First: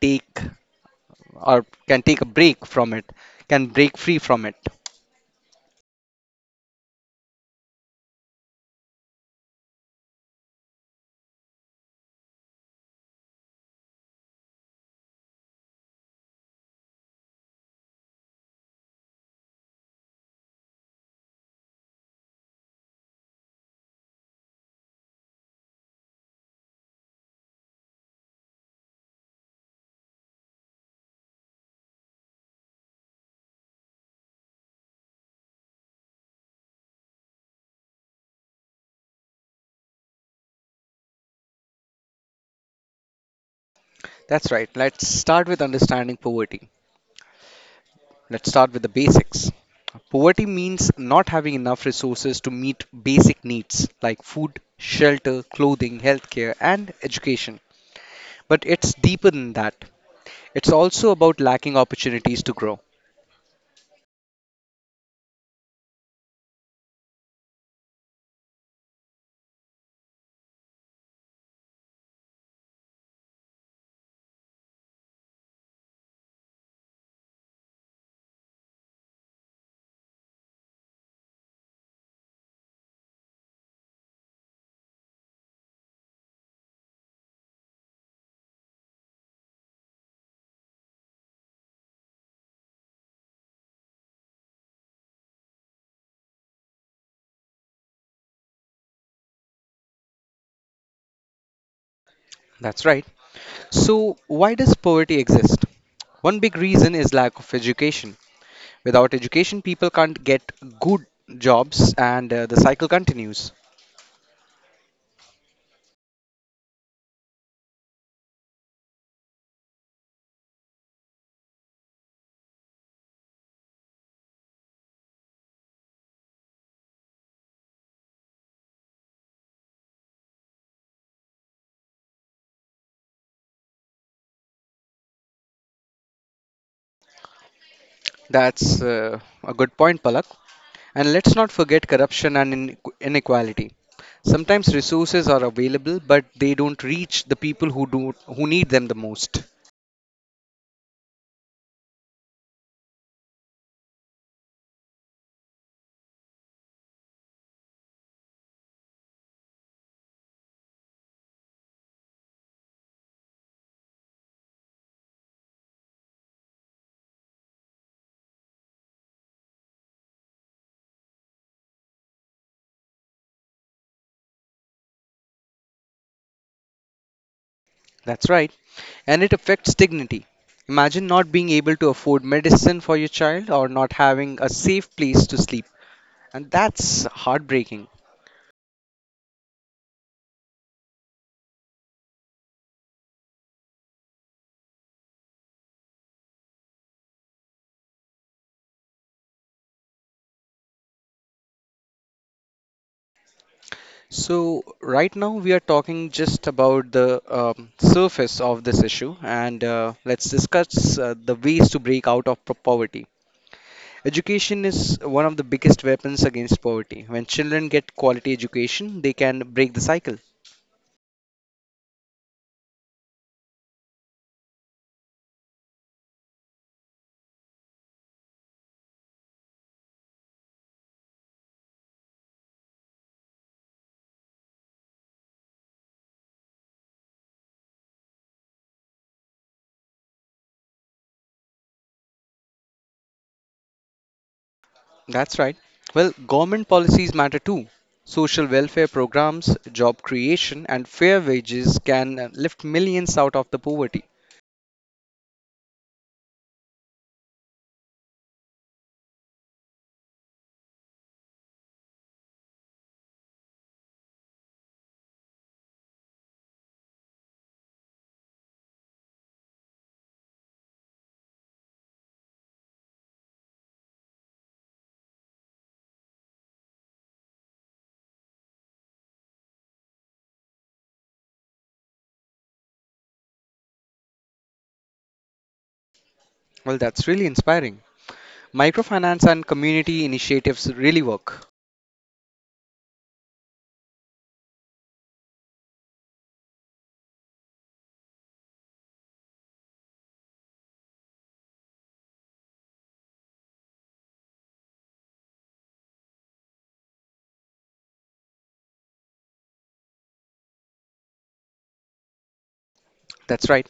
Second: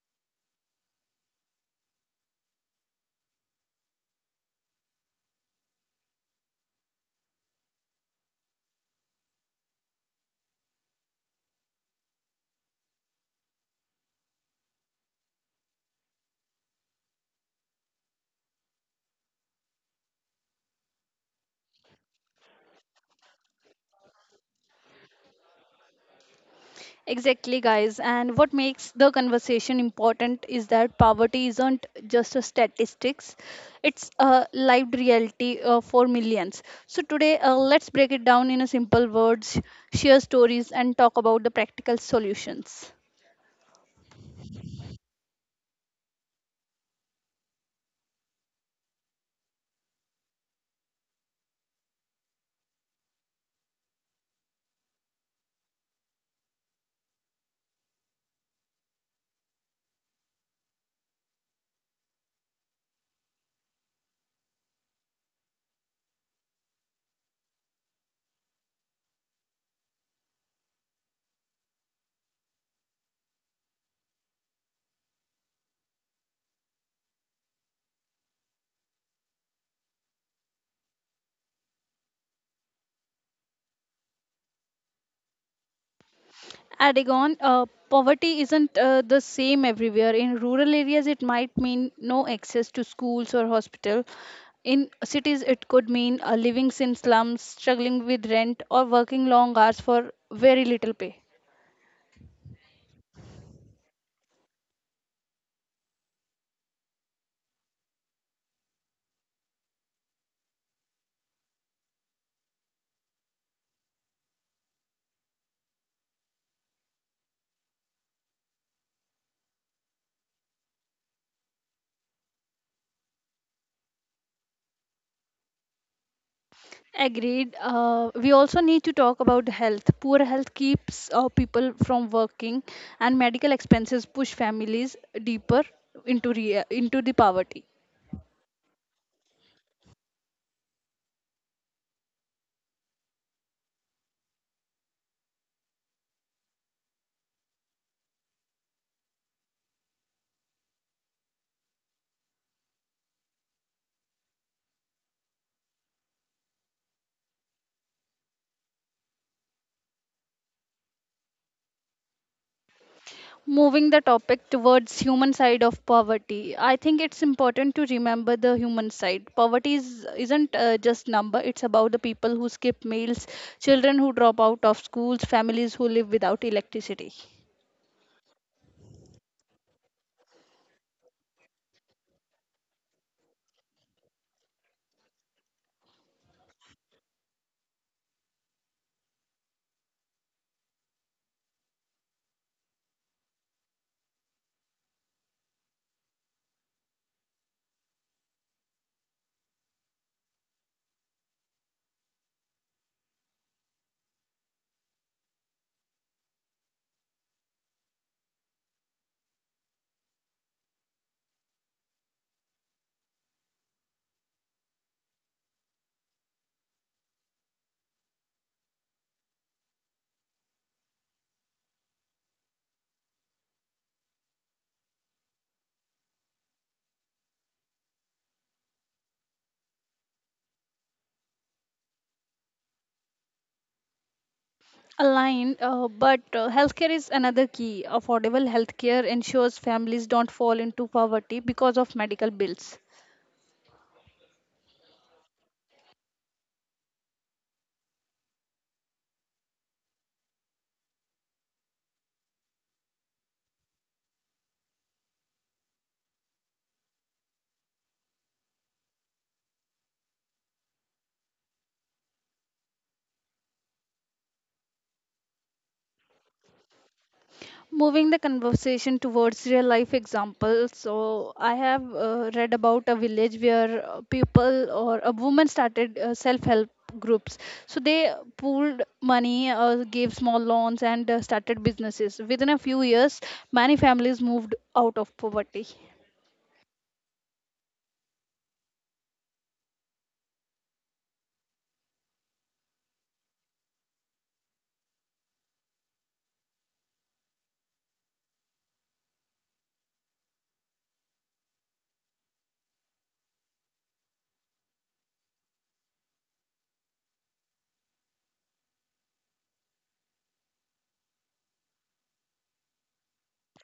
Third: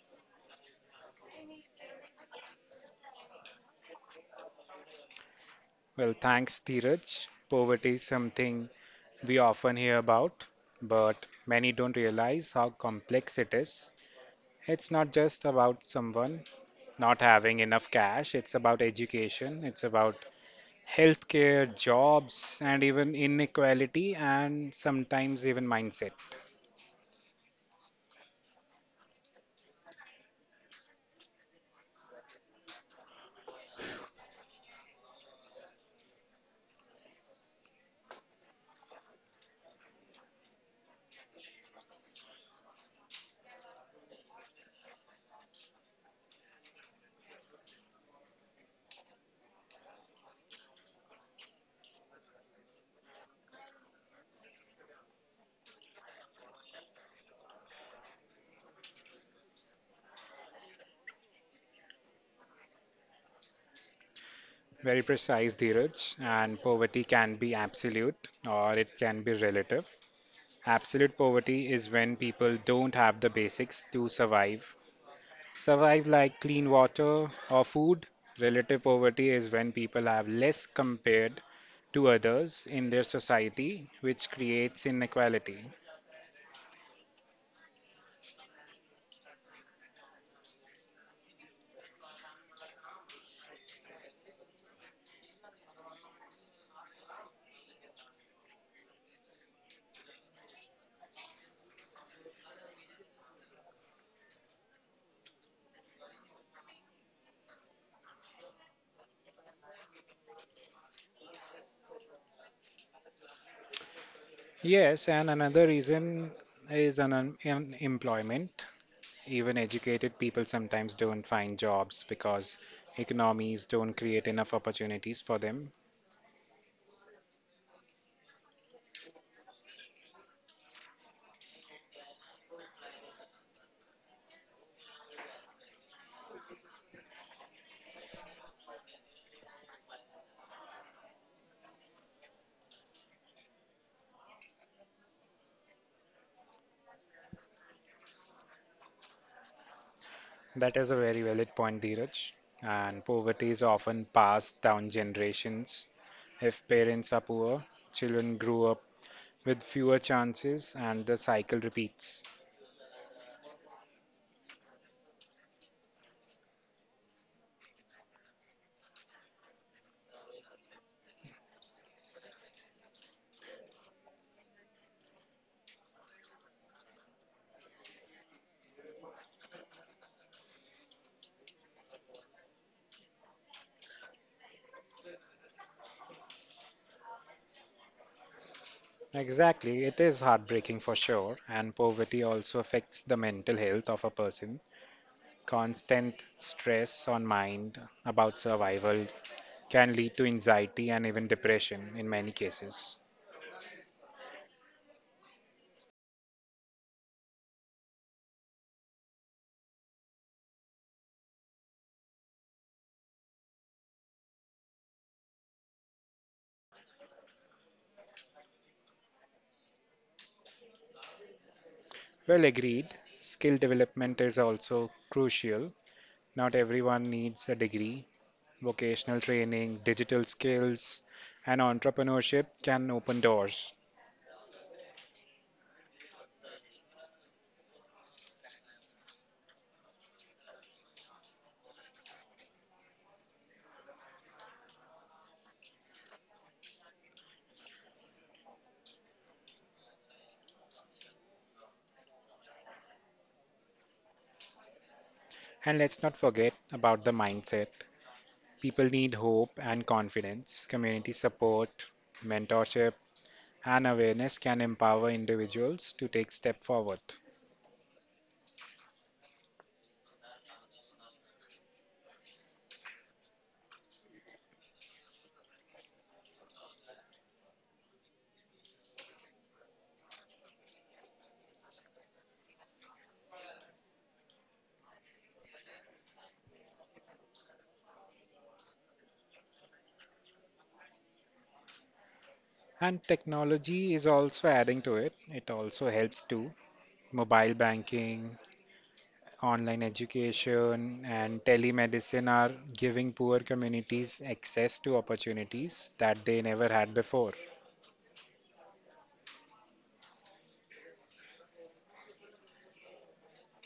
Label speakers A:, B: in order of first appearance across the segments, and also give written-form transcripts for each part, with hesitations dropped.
A: take or can take a break from it, can break free from it.
B: Well, thanks, Dheeraj. Poverty is something we often hear about, but many don't realize how complex it is. It's not just about someone not having enough cash, it's about education, it's about healthcare, jobs, and even inequality, and sometimes even mindset.
C: Exactly, guys. And what makes the conversation important is that poverty isn't just a statistics; it's a lived reality for millions. So today, let's break it down in a simple words, share stories, and talk about the practical solutions.
A: That's right. Let's start with understanding poverty. Let's start with the basics. Poverty means not having enough resources to meet basic needs like food, shelter, clothing, healthcare, and education. But it's deeper than that. It's also about lacking opportunities to grow.
B: Very precise, Dheeraj. And poverty can be absolute or it can be relative. Absolute poverty is when people don't have the basics to survive like clean water or food. Relative poverty is when people have less compared to others in their society, which creates inequality.
C: Aragon, poverty isn't the same everywhere. In rural areas, it might mean no access to schools or hospital. In cities, it could mean living in slums, struggling with rent, or working long hours for very little pay.
A: That's right. So, why does poverty exist? One big reason is lack of education. Without education, people can't get good jobs and the cycle continues.
B: Yes, and another reason is an unemployment. Even educated people sometimes don't find jobs because economies don't create enough opportunities for them.
C: Agreed. We also need to talk about health. Poor health keeps people from working, and medical expenses push families deeper into the poverty.
A: That's a good point, Palak. And let's not forget corruption and inequality. Sometimes resources are available, but they don't reach the people who do who need them the most.
B: That is a very valid point, Dheeraj. And poverty is often passed down generations. If parents are poor, children grow up with fewer chances, and the cycle repeats.
C: Moving the topic towards human side of poverty, I think it's important to remember the human side. Poverty isn't just number. It's about the people who skip meals, children who drop out of schools, families who live without electricity.
A: That's right. And it affects dignity. Imagine not being able to afford medicine for your child or not having a safe place to sleep. And that's heartbreaking.
B: Exactly, it is heartbreaking for sure, and poverty also affects the mental health of a person. Constant stress on mind about survival can lead to anxiety and even depression in many cases.
A: So, right now we are talking just about the surface of this issue, and let's discuss the ways to break out of poverty. Education is one of the biggest weapons against poverty. When children get quality education, they can break the cycle.
B: Well, agreed. Skill development is also crucial. Not everyone needs a degree. Vocational training, digital skills, and entrepreneurship can open doors.
C: Aligned, but healthcare is another key. Affordable healthcare ensures families don't fall into poverty because of medical bills.
A: That's right. Well, government policies matter too. Social welfare programs, job creation, and fair wages can lift millions out of the poverty.
B: And let's not forget about the mindset. People need hope and confidence. Community support, mentorship, and awareness can empower individuals to take step forward.
C: Moving the conversation towards real life examples, so I have read about a village where people or a woman started self help groups. So they pooled money, gave small loans, and started businesses. Within a few years, many families moved out of poverty.
A: Well, that's really inspiring. Microfinance and community initiatives really work.
B: And technology is also adding to it. It also helps too. Mobile banking, online education, and telemedicine are giving poor communities access to opportunities that they never had before.
A: That's right.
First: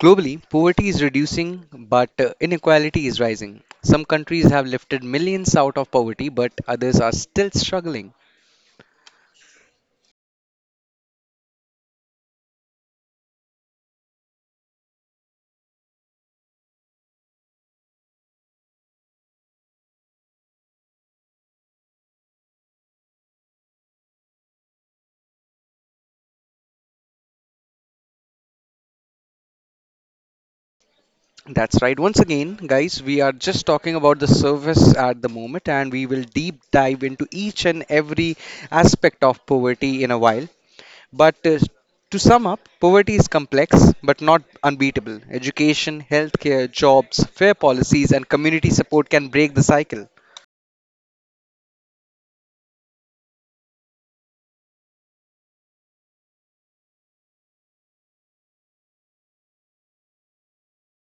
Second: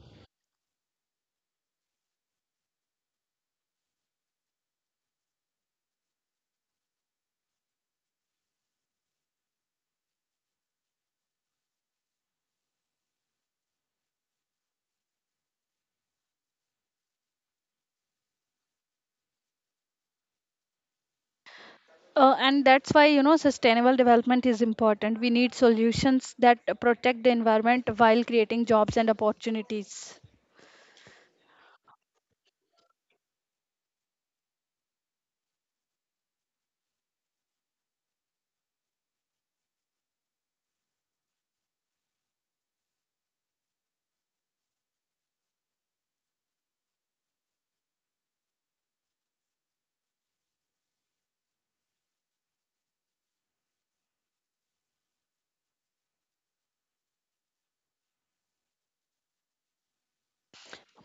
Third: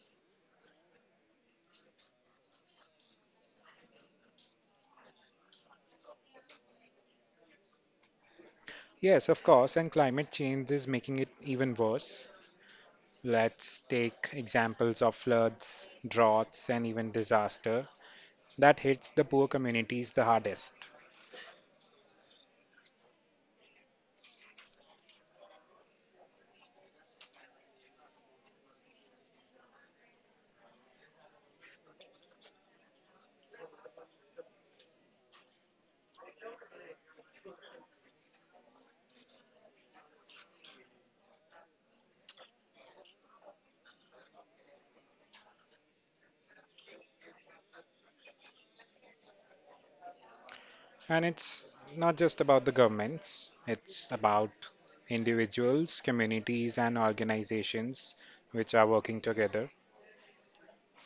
A: Globally, poverty is reducing, but inequality is rising. Some countries have lifted millions out of poverty, but others are still struggling.
B: Yes, of course, and climate change is making it even worse. Let's take examples of floods, droughts, and even disaster that hits the poor communities the hardest.
C: And that's why you know sustainable development is important. We need solutions that protect the environment while creating jobs and opportunities.
A: That's right. Once again, guys, we are just talking about the service at the moment, and we will deep dive into each and every aspect of poverty in a while. But To sum up, poverty is complex but not unbeatable. Education, healthcare, jobs, fair policies, and community support can break the cycle.
B: And it's not just about the governments, it's about individuals, communities, and organizations which are working together.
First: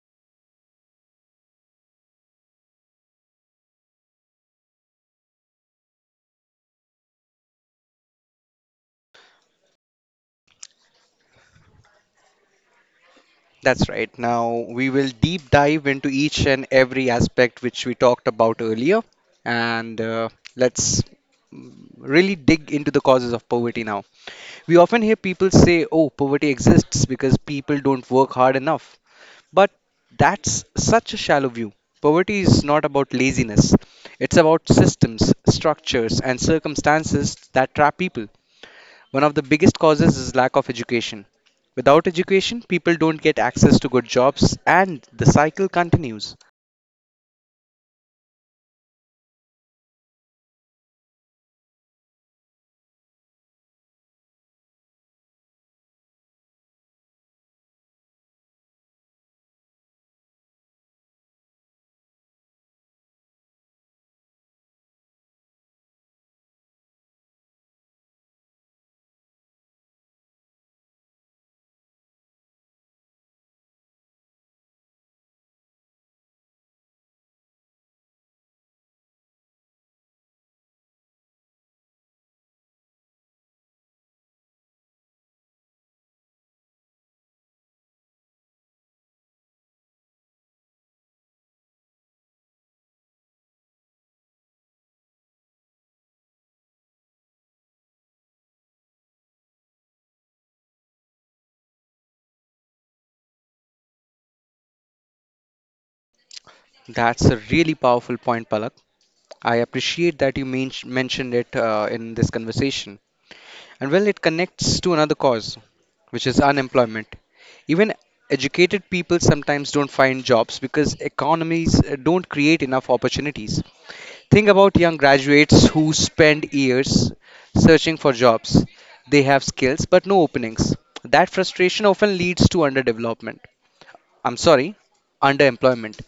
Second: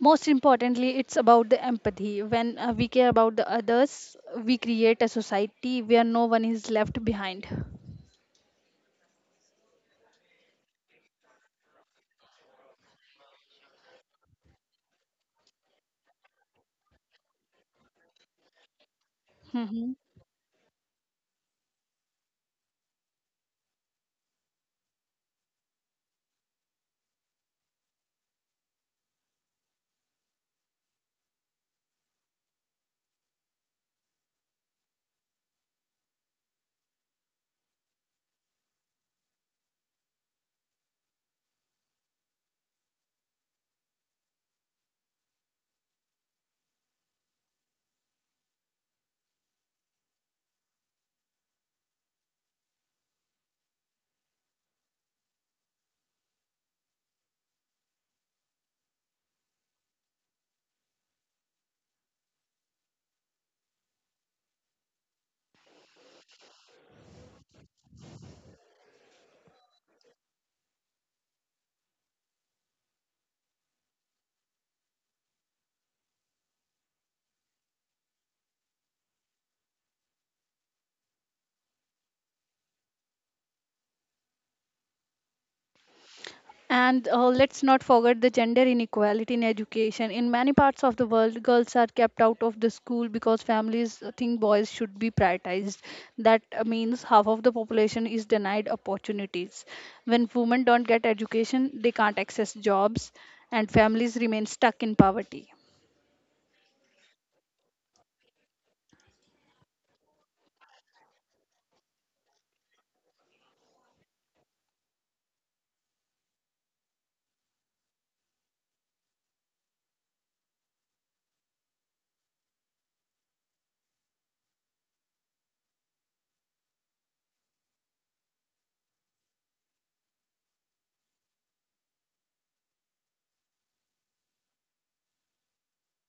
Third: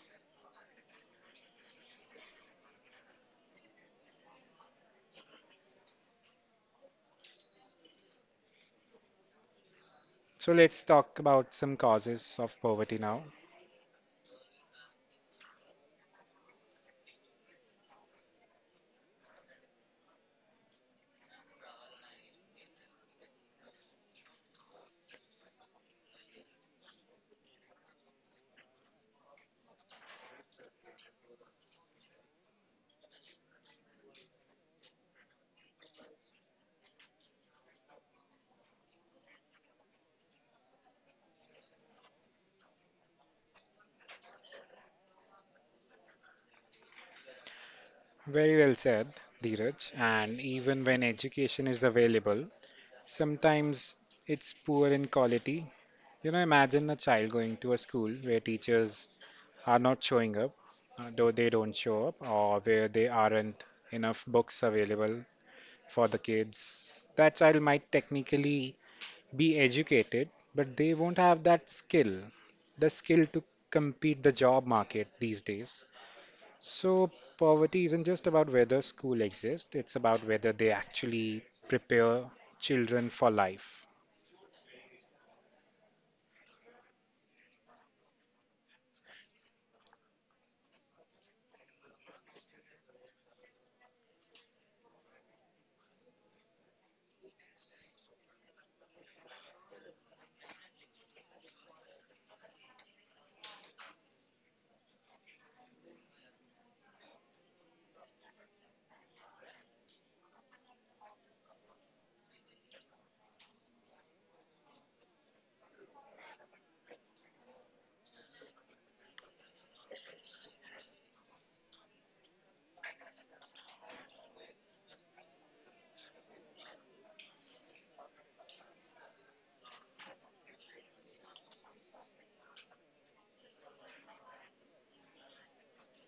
C: Most importantly, it's about the empathy. When we care about the others, we create a society where no one is left behind.
B: So let's talk about some causes of poverty now.
A: That's right. Now we will deep dive into each and every aspect which we talked about earlier,
C: Hmm.
A: and let's really dig into the causes of poverty now. We often hear people say, oh, poverty exists because people don't work hard enough. But that's such a shallow view. Poverty is not about laziness, it's about systems, structures, and circumstances that trap people. One of the biggest causes is lack of education. Without education, people don't get access to good jobs and the cycle continues.
B: Very well said, Dheeraj. And even when education is available, sometimes it's poor in quality. You know, imagine a child going to a school where teachers are not showing up, though they don't show up, or where there aren't enough books available for the kids. That child might technically be educated, but they won't have that skill, the skill to compete the job market these days. So poverty isn't just about whether school exists, it's about whether they actually prepare children for life.
C: And let's not forget the gender inequality in education. In many parts of the world, girls are kept out of the school because families think boys should be prioritized. That means half of the population is denied opportunities. When women don't get education, they can't access jobs, and families remain stuck in poverty.
A: That's a really powerful point, Palak. I appreciate that you mentioned it in this conversation. And well, it connects to another cause, which is unemployment. Even educated people sometimes don't find jobs because economies don't create enough opportunities. Think about young graduates who spend years searching for jobs. They have skills but no openings. That frustration often leads to underdevelopment. I'm sorry, underemployment.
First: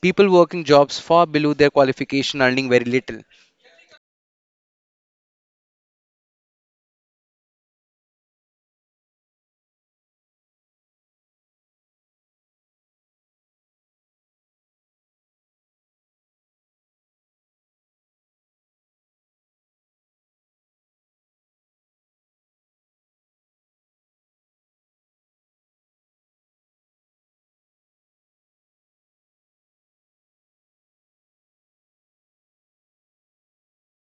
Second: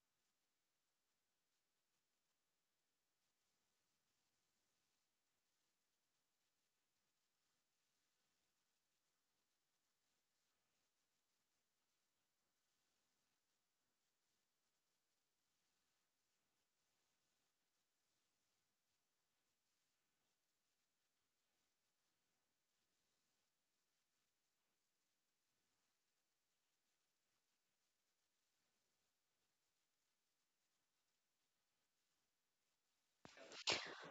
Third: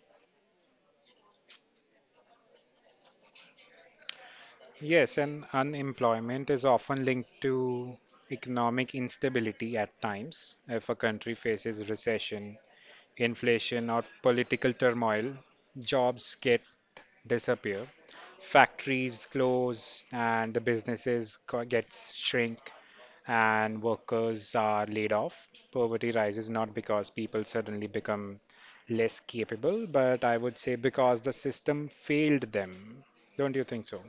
A: People working jobs far below their qualification earning very little.
B: Yes, and unemployment is often linked to economic instability at times. If a country faces recession, inflation, or political turmoil, jobs get disappear, factories close, and the businesses gets shrink, and workers are laid off. Poverty rises not because people suddenly become less capable, but I would say because the system failed them. Don't you think so?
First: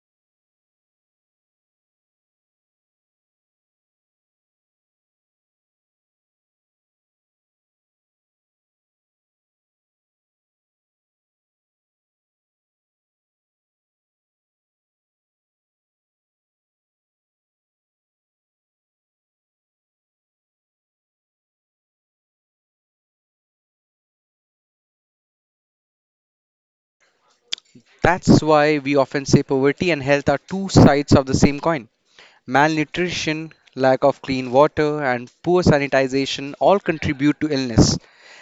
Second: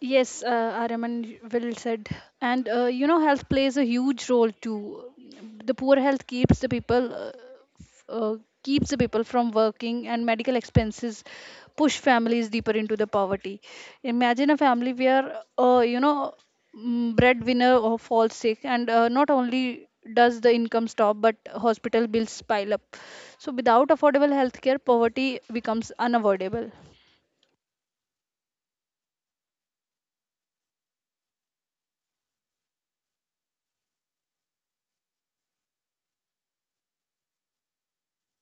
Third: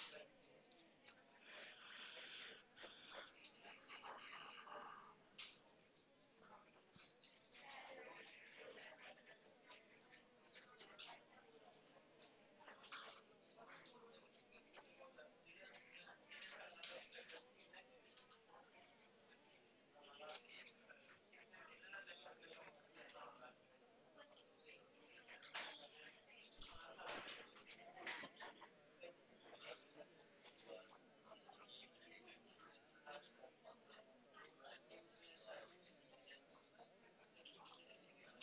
C: Yes, Araman, well said. And you know, health plays a huge role too. The poor health f- uh, keeps the people from working, and medical expenses push families deeper into the poverty. Imagine a family where breadwinner or falls sick, and not only does the income stop, but hospital bills pile up. So without affordable healthcare, poverty becomes unavoidable.
A: That's why we often say poverty and health are two sides of the same coin. Malnutrition, lack of clean water, and poor sanitization all contribute to illness.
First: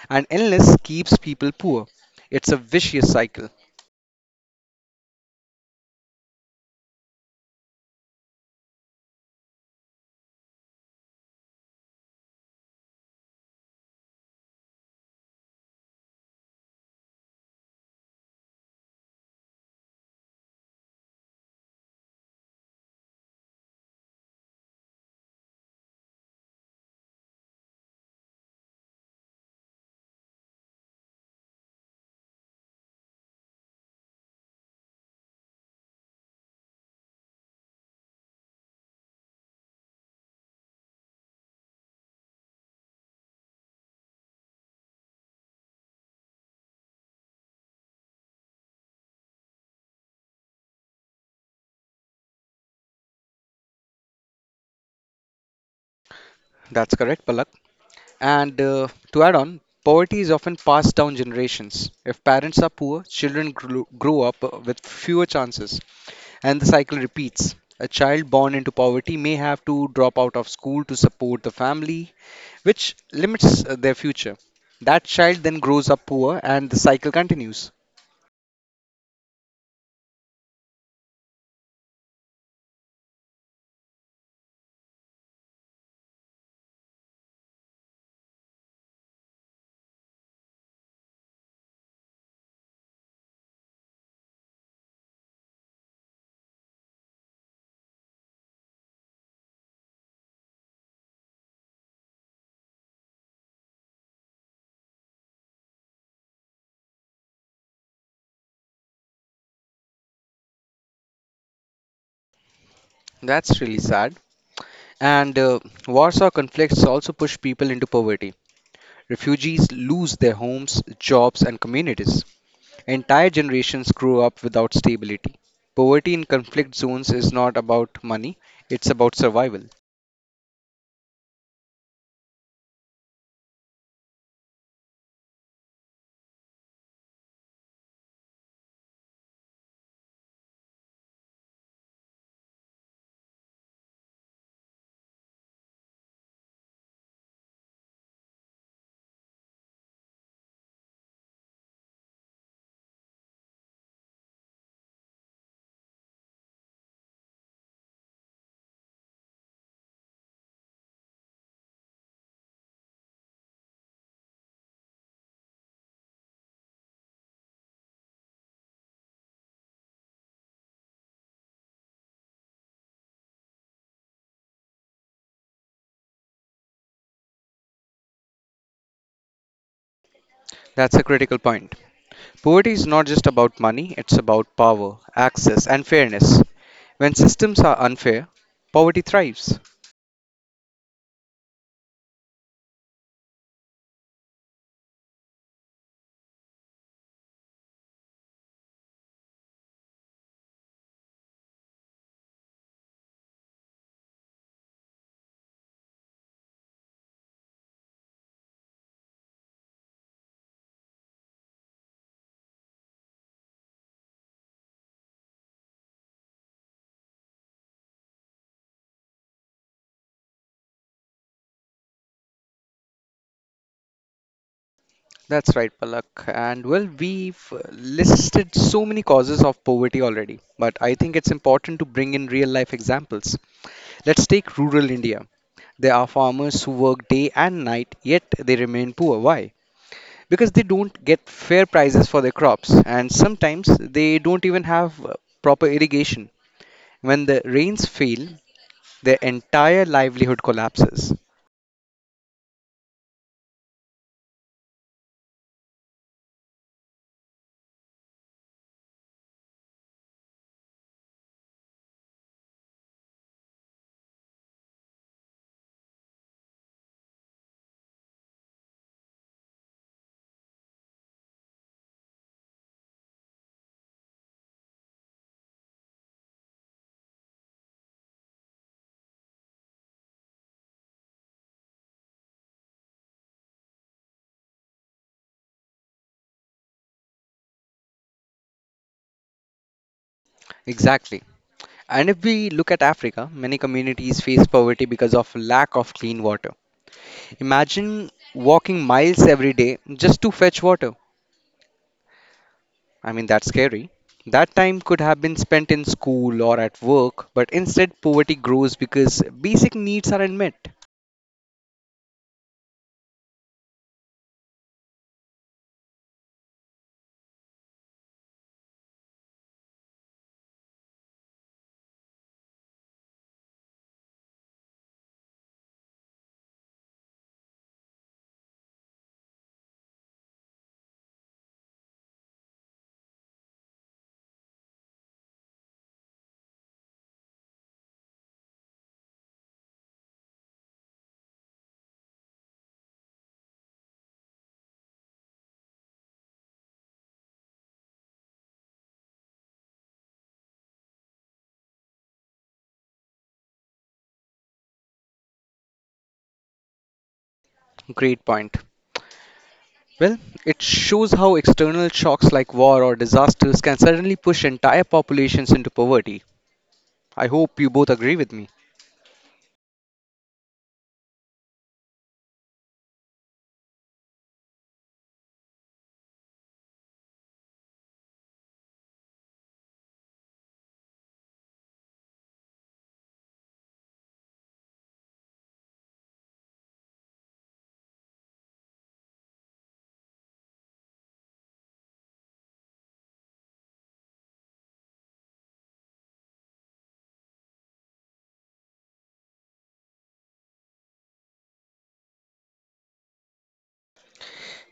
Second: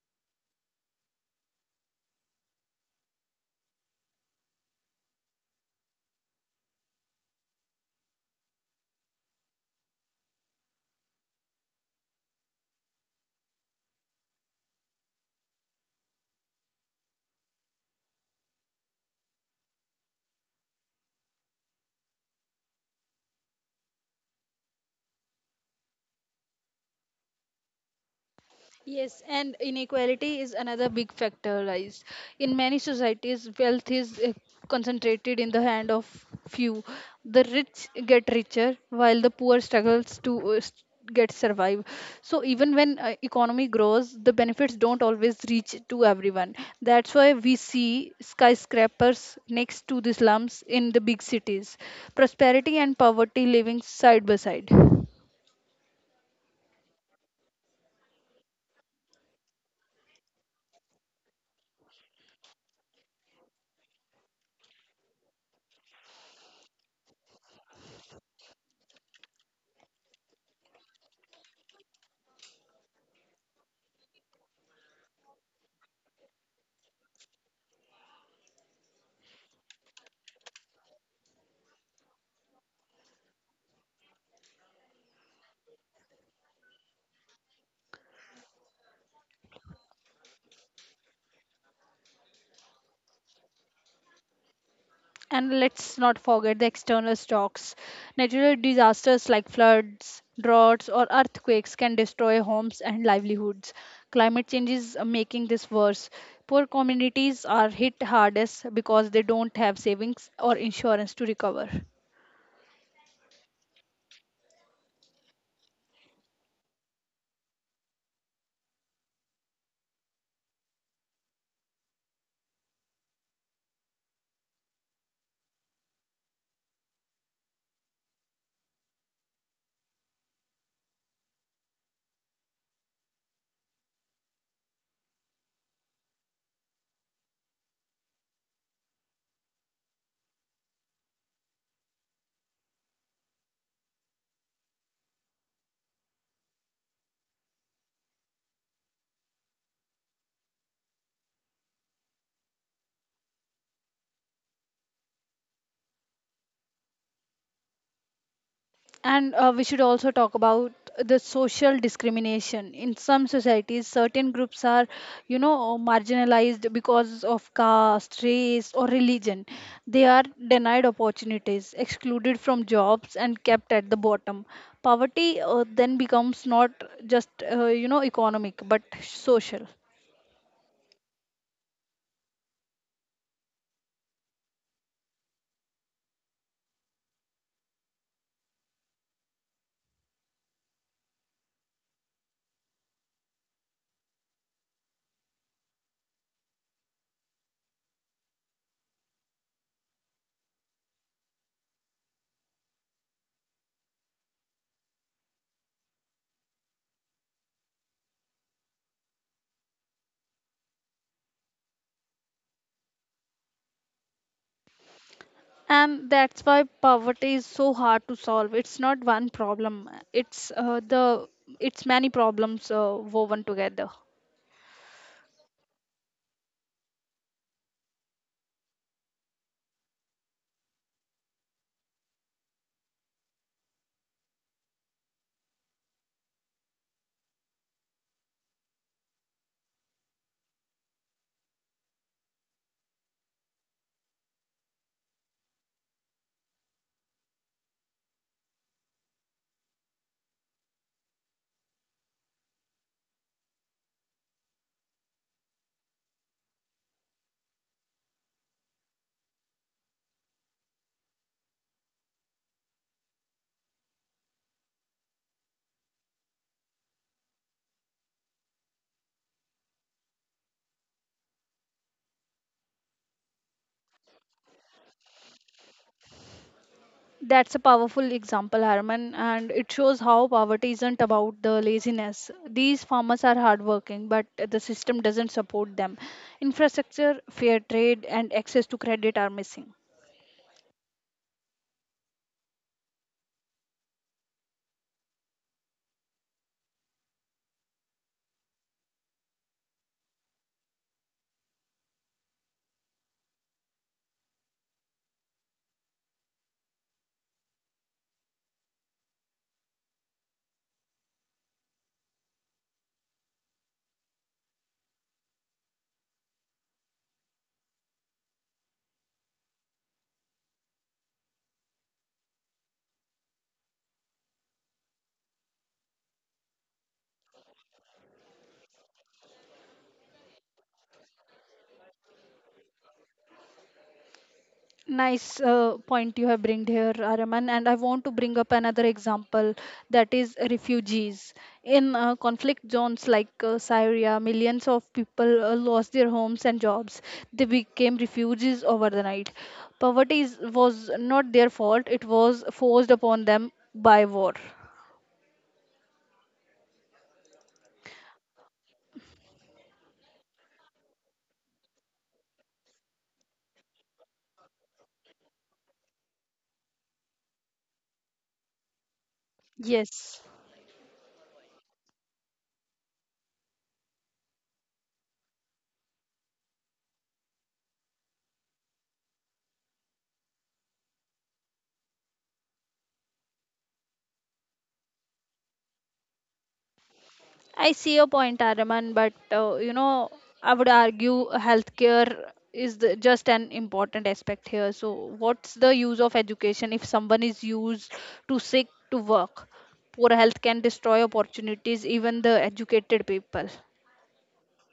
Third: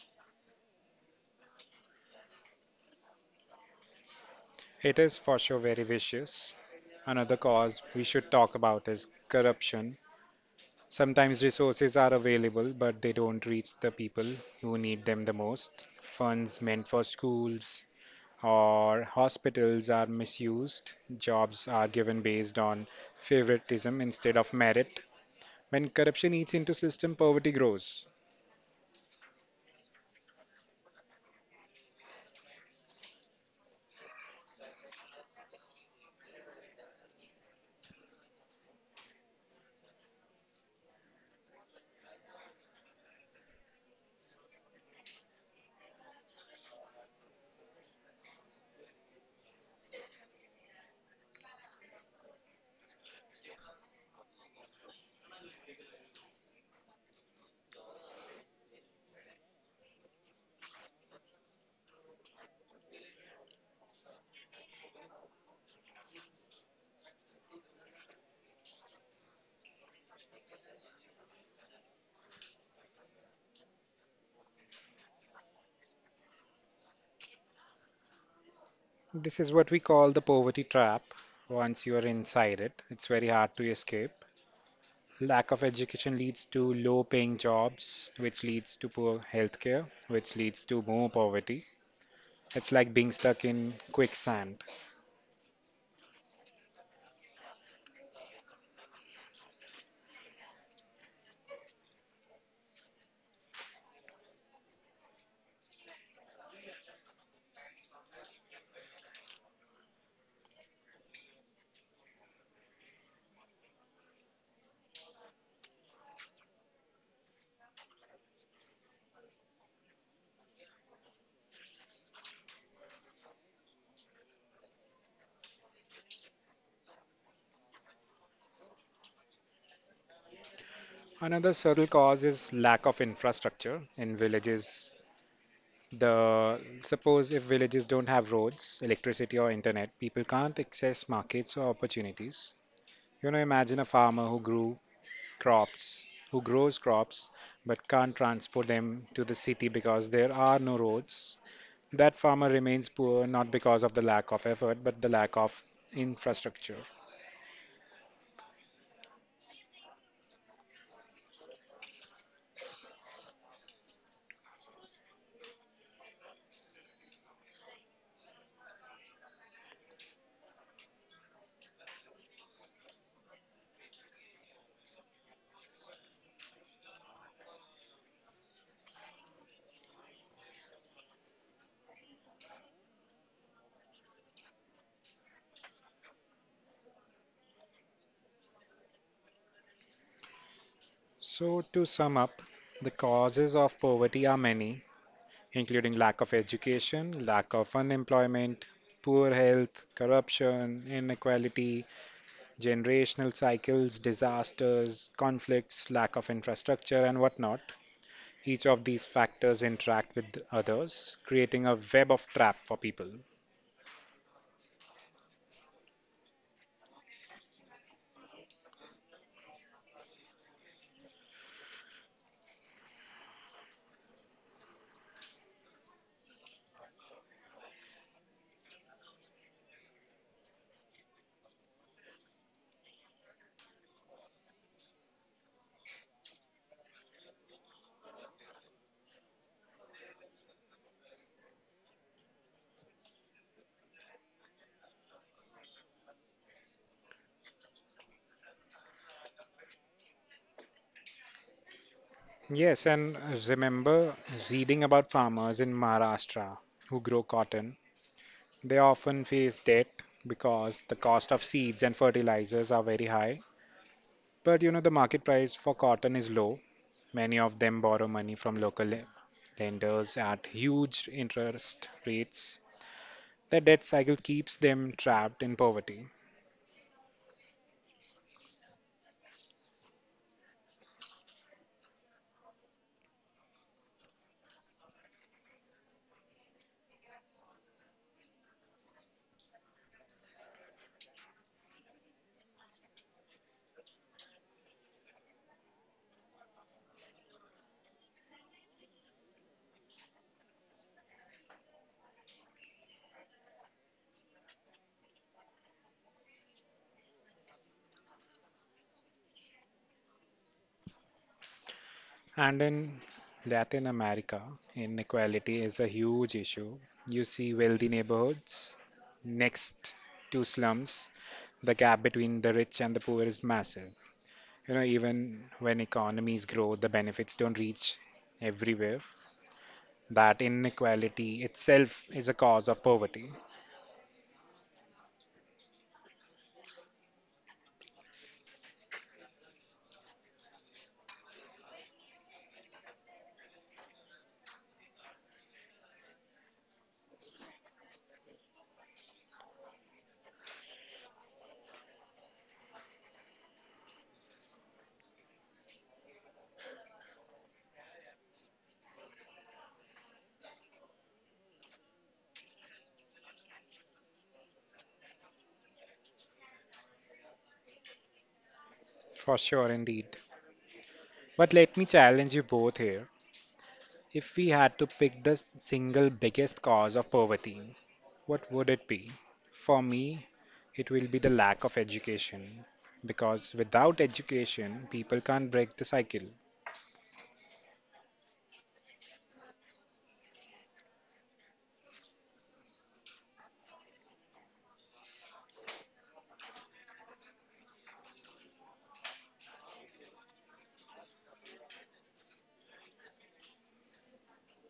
A: And illness keeps people poor. It's a vicious cycle.
B: It is for sure very vicious. Another cause we should talk about is corruption. Sometimes resources are available, but they don't reach the people who need them the most. Funds meant for schools or hospitals are misused. Jobs are given based on favoritism instead of merit. When corruption eats into system, poverty grows.
C: Yes, and inequality is another big factor, Rise. In many societies, wealth is concentrated in the hand of few. The rich get richer, while the poor struggles to get survive. So even when economy grows, the benefits don't always reach to everyone. That's why we see skyscrapers next to the slums in the big cities. Prosperity and poverty living side by side.
A: That's correct, Palak. And to add on, poverty is often passed down generations. If parents are poor, grow up with fewer chances, and the cycle repeats. A child born into poverty may have to drop out of school to support the family, which limits their future. That child then grows up poor, and the cycle continues.
B: This is what we call the poverty trap. Once you are inside it, it's very hard to escape. Lack of education leads to low paying jobs, which leads to poor healthcare, which leads to more poverty. It's like being stuck in quicksand.
C: And let's not forget the external shocks. Natural disasters like floods, droughts, or earthquakes can destroy homes and livelihoods. Climate change is making this worse. Poor communities are hit hardest because they don't have savings or insurance to recover.
A: That's really sad. And Warsaw conflicts also push people into poverty. Refugees lose their homes, jobs, and communities. Entire generations grew up without stability. Poverty in conflict zones is not about money, it's about survival.
B: Another subtle cause is lack of infrastructure in villages. The suppose if villages don't have roads, electricity or internet, people can't access markets or opportunities. You know, imagine a farmer who grew crops, who grows crops but can't transport them to the city because there are no roads. That farmer remains poor not because of the lack of effort, but the lack of infrastructure.
C: And we should also talk about the social discrimination. In some societies, certain groups are marginalized because of caste, race, or religion. They are denied opportunities, excluded from jobs, and kept at the bottom. Poverty then becomes not just, economic, but social.
A: That's a critical point. Poverty is not just about money, it's about power, access, and fairness. When systems are unfair, poverty thrives.
B: So, to sum up, the causes of poverty are many, including lack of education, lack of unemployment, poor health, corruption, inequality, generational cycles, disasters, conflicts, lack of infrastructure, and whatnot. Each of these factors interact with others, creating a web of trap for people.
C: And that's why poverty is so hard to solve. It's not one problem. It's many problems woven together.
A: That's right, Palak. And well, we've listed so many causes of poverty already, but I think it's important to bring in real life examples. Let's take rural India. There are farmers who work day and night, yet they remain poor. Why? Because they don't get fair prices for their crops and sometimes they don't even have proper irrigation. When the rains fail, their entire livelihood collapses.
B: Yes, and remember reading about farmers in Maharashtra who grow cotton. They often face debt because the cost of seeds and fertilizers are very high. But you know, the market price for cotton is low. Many of them borrow money from local lenders at huge interest rates. The debt cycle keeps them trapped in poverty.
C: That's a powerful example, Harman, and it shows how poverty isn't about the laziness. These farmers are hardworking, but the system doesn't support them. Infrastructure, fair trade, and access to credit are missing.
A: Exactly. And if we look at Africa, many communities face poverty because of lack of clean water. Imagine walking miles every day just to fetch water. I mean, that's scary. That time could have been spent in school or at work, but instead, poverty grows because basic needs aren't met.
B: And in Latin America, inequality is a huge issue. You see wealthy neighborhoods next to slums. The gap between the rich and the poor is massive. You know, even when economies grow, the benefits don't reach everywhere. That inequality itself is a cause of poverty.
C: Nice point you have bring here, Araman, and I want to bring up another example that is refugees. In conflict zones like Syria, millions of people lost their homes and jobs. They became refugees overnight. Poverty was not their fault; it was forced upon them by war.
A: Great point. Well, it shows how external shocks like war or disasters can suddenly push entire populations into poverty. I hope you both agree with me.
B: For sure, indeed.
C: Yes.
B: But let me challenge you both here. If we had to pick the single biggest cause of poverty, what would it be? For me, it will be the lack of education. Because without education, people can't break the cycle.
C: I see your point, Araman, but I would argue healthcare is just an important aspect here. So, what's the use of education if someone is used to sick to work? Poor health can destroy opportunities, even the educated people.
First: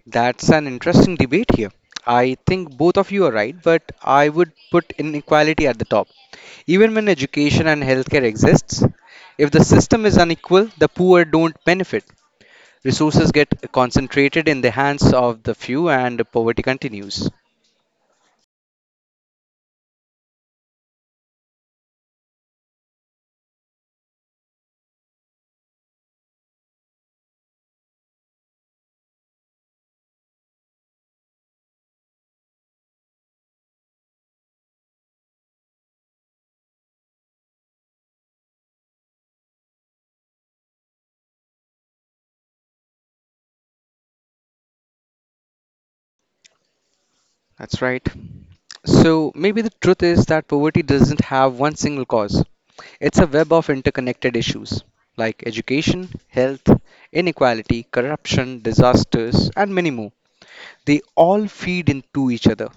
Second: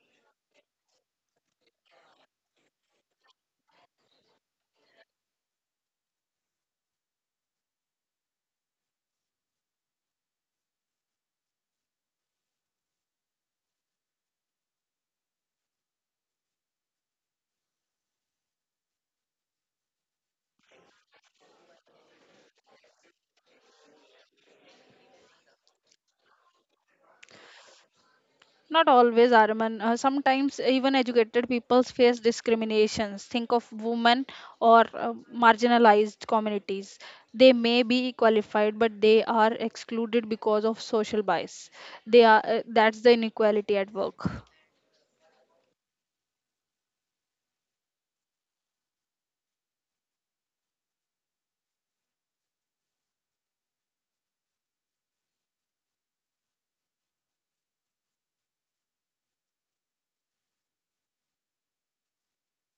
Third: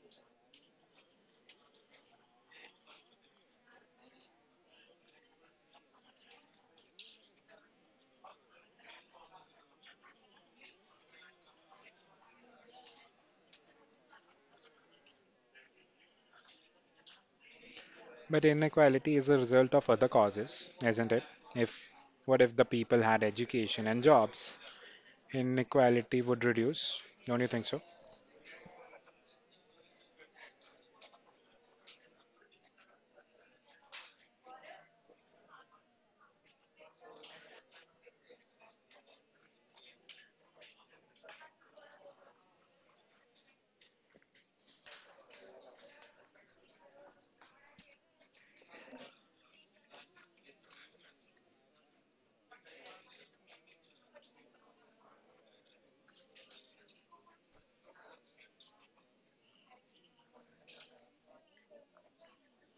A: That's an interesting debate here. I think both of you are right, but I would put inequality at the top. Even when education and healthcare exists, if the system is unequal, the poor don't benefit. Resources get concentrated in the hands of the few and poverty continues.
B: But inequality is a result of other causes, isn't it? If what if the people had education and jobs, inequality would reduce. Don't you think so?
C: Not always, Arman. Sometimes even educated people face discriminations. Think of women or marginalized communities. They may be qualified, but they are excluded because of social bias. They are that's the inequality at work.
A: That's right. So maybe the truth is that poverty doesn't have one single cause. It's a web of interconnected issues like education, health, inequality, corruption, disasters, and many more. They all feed into each other.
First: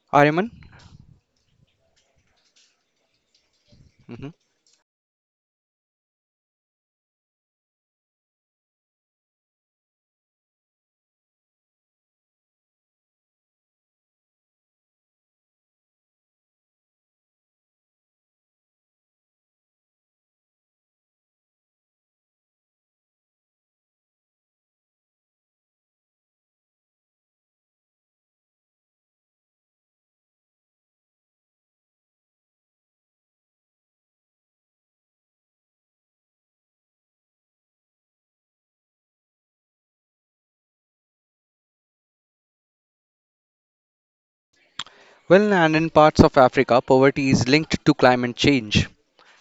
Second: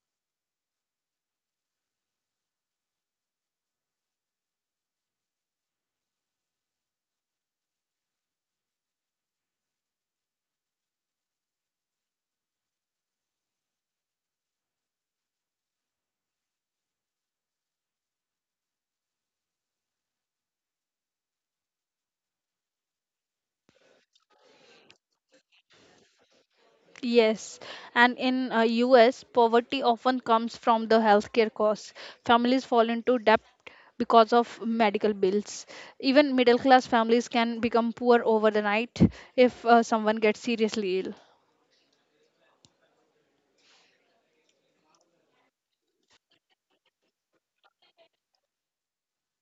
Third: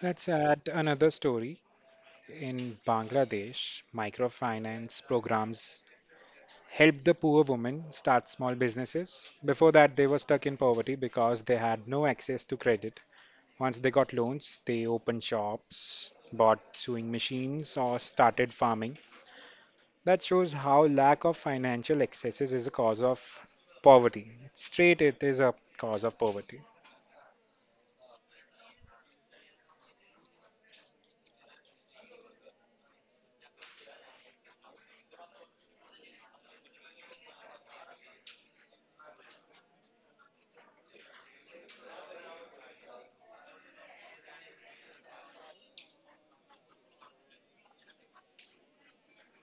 B: Let's
A: Ariman?
B: add another story. In Bangladesh,
A: hmm
B: microfinance programs helped the poor women start small businesses. Before that, they were stuck in poverty because they had no access to credit. Once they got loans, they opened shops, bought sewing machines, or started farming. That shows how lack of financial accesses is a cause of poverty. Straight, it is a cause of poverty.
C: Yes, and in US, poverty often comes from the healthcare costs. Families fall into debt because of medical bills. Even middle class families can become poor over the night if someone gets seriously ill.
A: Well, and in parts of Africa, poverty is linked to climate change.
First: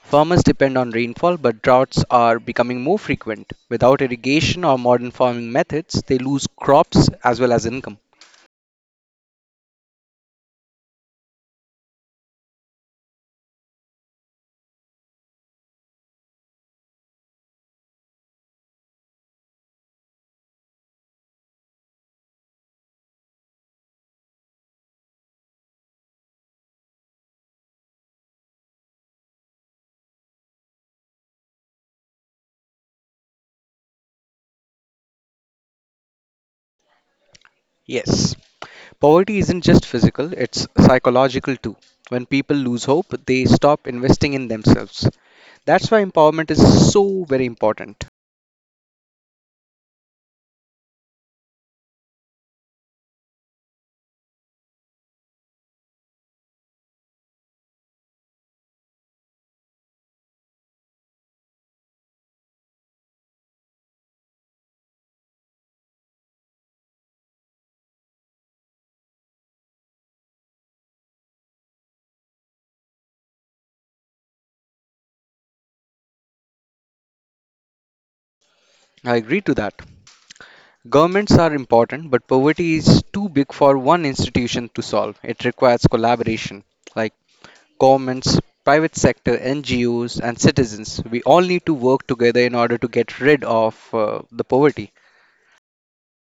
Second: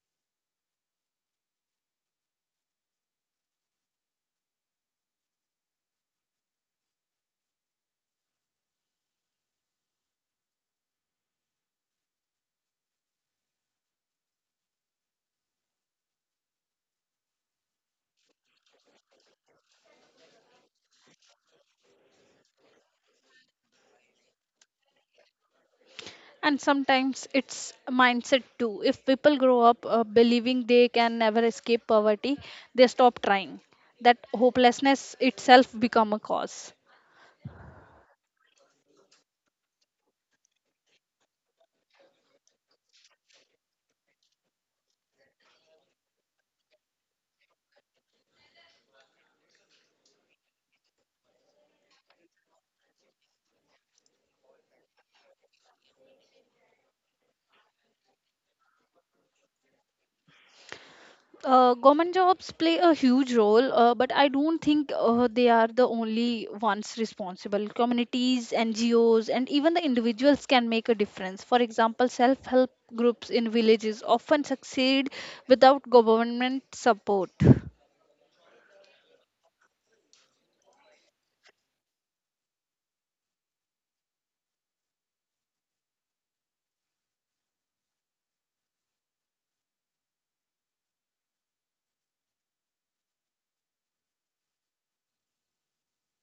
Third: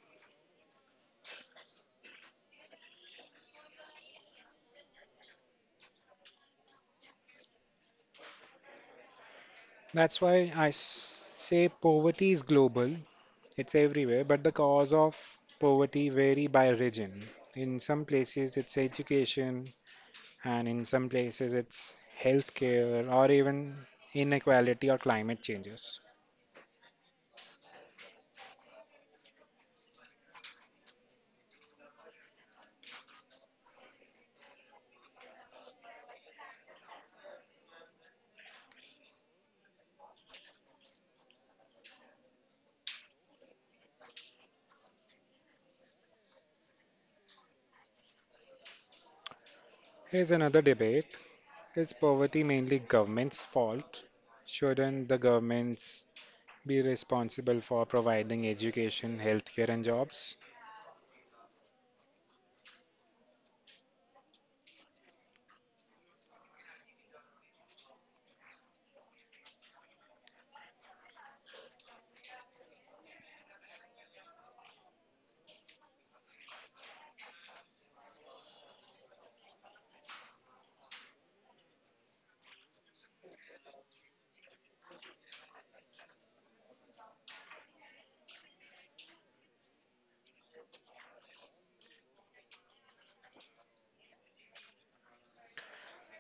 A: Farmers depend on rainfall, but droughts are becoming more frequent. Without irrigation or modern farming methods, they lose crops as well as income.
B: That's why I say poverty is global, it's everywhere, but the cause of poverty vary by region. In some places, it's education, and in some places, it's healthcare, or even inequality or climate changes.
C: And sometimes it's a mindset too. If people grow up believing they can never escape poverty, they stop trying. That hopelessness itself become a cause.
A: Yes. Poverty isn't just physical, it's psychological too. When people lose hope, they stop investing in themselves. That's why empowerment is so very important.
B: Here's another debate. Is poverty mainly government's fault? Shouldn't the governments be responsible for providing education, healthcare, and jobs.
C: Government jobs play a huge role, but I don't think they are the only ones responsible. Communities, NGOs, and even the individuals can make a difference. For example, self help groups in villages often succeed without government support.
A: I agree to that. Governments are important, but poverty is too big for one institution to solve. It requires collaboration, like governments, private sector, NGOs, and citizens. We all need to work together in order to get rid of the poverty.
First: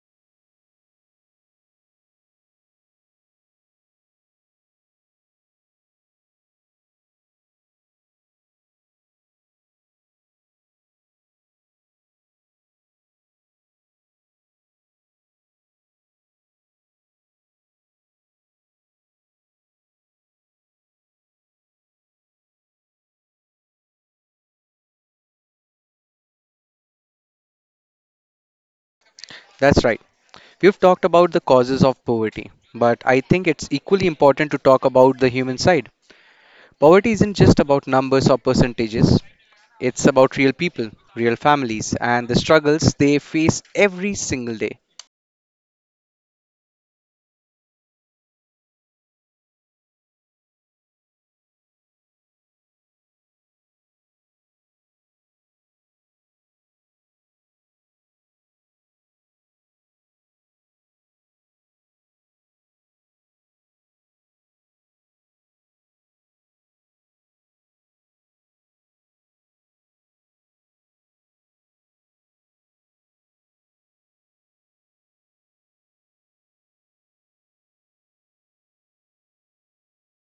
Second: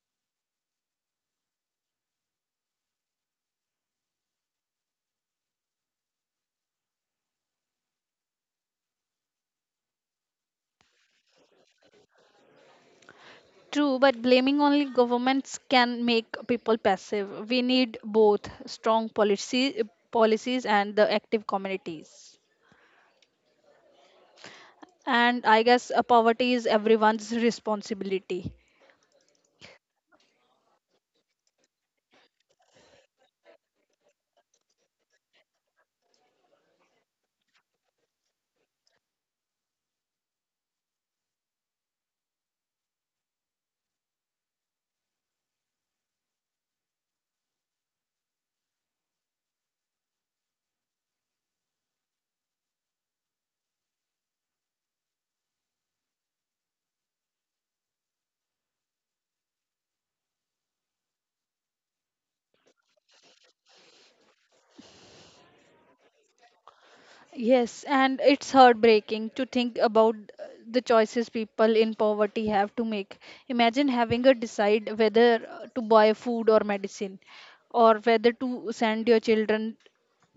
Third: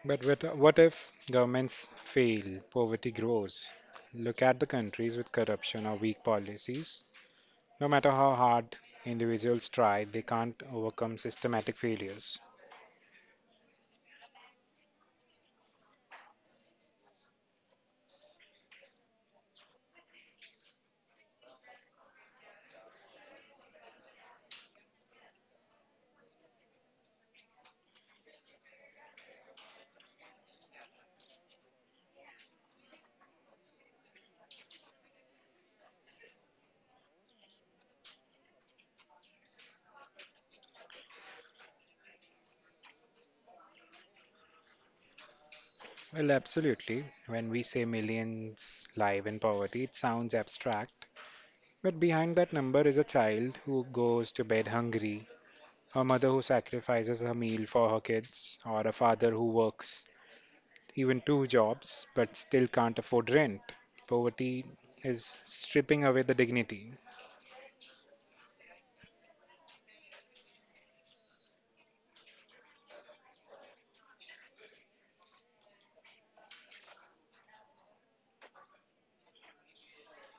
B: But what if governments fail, poverty grows? Look at the countries with corruption or weak policies. No matter how hard individuals try, they can't overcome systematic failures.
C: True, but blaming only governments can make people passive. We need both strong policies and the active communities. And I guess poverty is everyone's responsibility.
A: That's right. We've talked about the causes of poverty, but I think it's equally important to talk about the human side. Poverty isn't just about numbers or percentages, it's about real people, real families, and the struggles they face every single day.
B: Well, absolutely. When we say millions live in poverty, it sounds abstract. But behind that number is a child who goes to bed hungry, a mother who sacrifices her meal for her kids, or a father who works even two jobs, but still can't afford rent. Poverty is stripping away the dignity.
C: Yes, and it's heartbreaking to think about the choices people in poverty have to make. Imagine having to decide whether to buy food or medicine, or whether to send your children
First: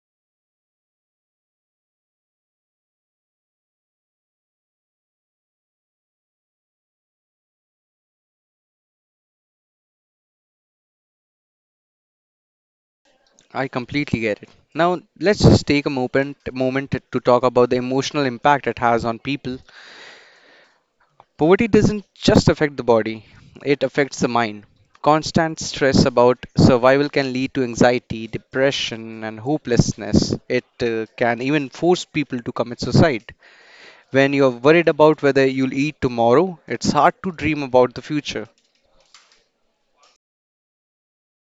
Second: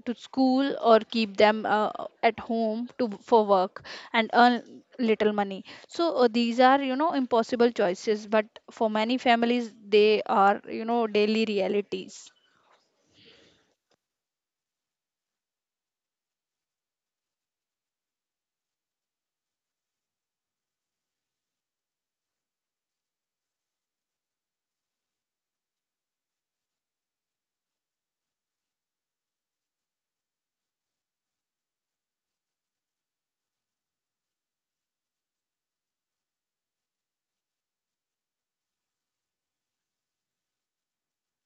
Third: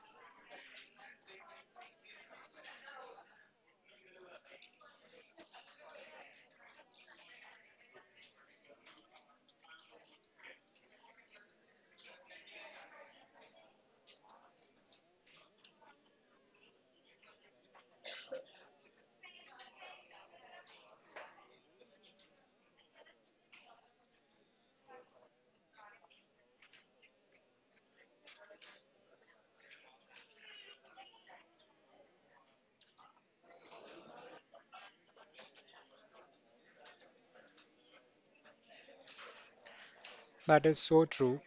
C: to school or keep them at home to for work and earn little money. So these are impossible choices, but for many families, they are daily realities.
A: I completely get it. Now, let's just take a moment to talk about the emotional impact it has on people. Poverty doesn't just affect the body, it affects the mind. Constant stress about survival can lead to anxiety, depression, and hopelessness. It can even force people to commit suicide. When you're worried about whether you'll eat tomorrow, it's hard to dream about the future.
B: That is so true.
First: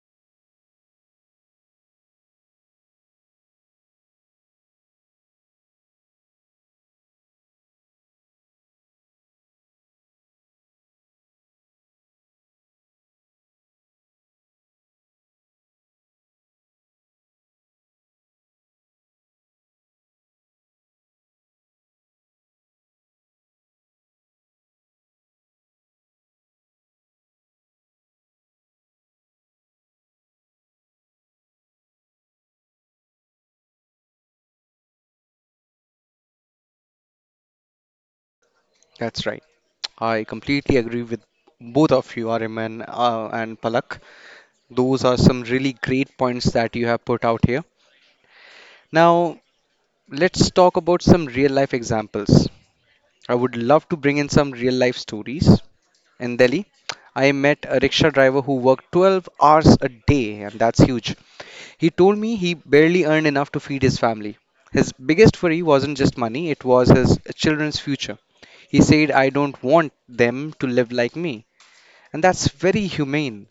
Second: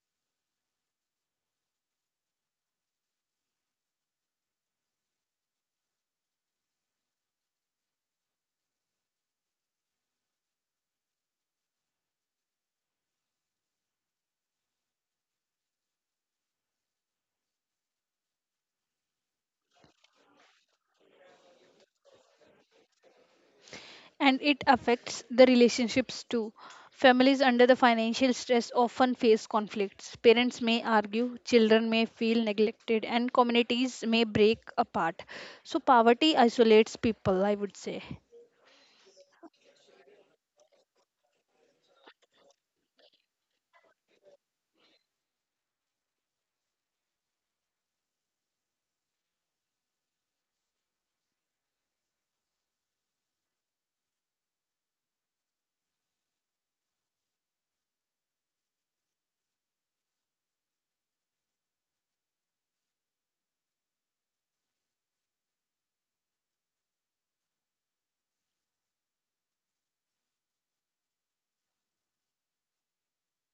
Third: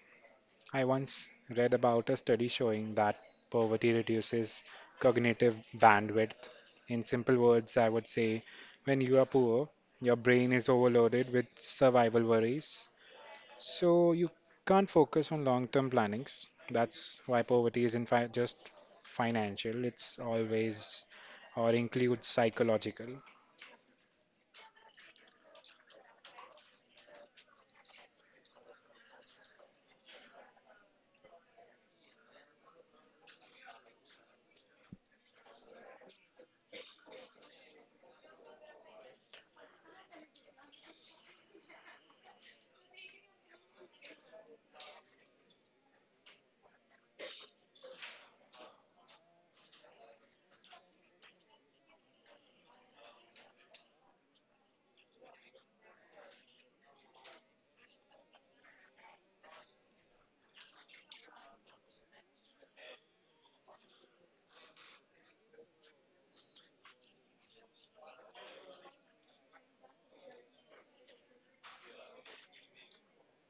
B: I once read about a study showing that poverty reduces cognitive bandwidth. In simple words, I would say when you are poor, your brain is overloaded with survival worries, so you can't focus on long term plannings. That's why poverty isn't just financial, it's always or includes psychological.
C: And it affects the relationships too. Families under the financial stress often face conflicts. Parents may argue, children may feel neglected, and communities may break apart. So, poverty isolates people, I would say.
A: That's right. I completely agree with both of you, Ariman and Palak. Those are some really great points that you have put out here. Now, let's talk about some real life examples. I would love to bring in some real life stories. In Delhi, I met a rickshaw driver who worked 12 hours a day, and that's huge. He told me he barely earned enough to feed his family. His biggest worry wasn't just money, it was his children's future. He said, I don't want them to live like me. And that's very humane.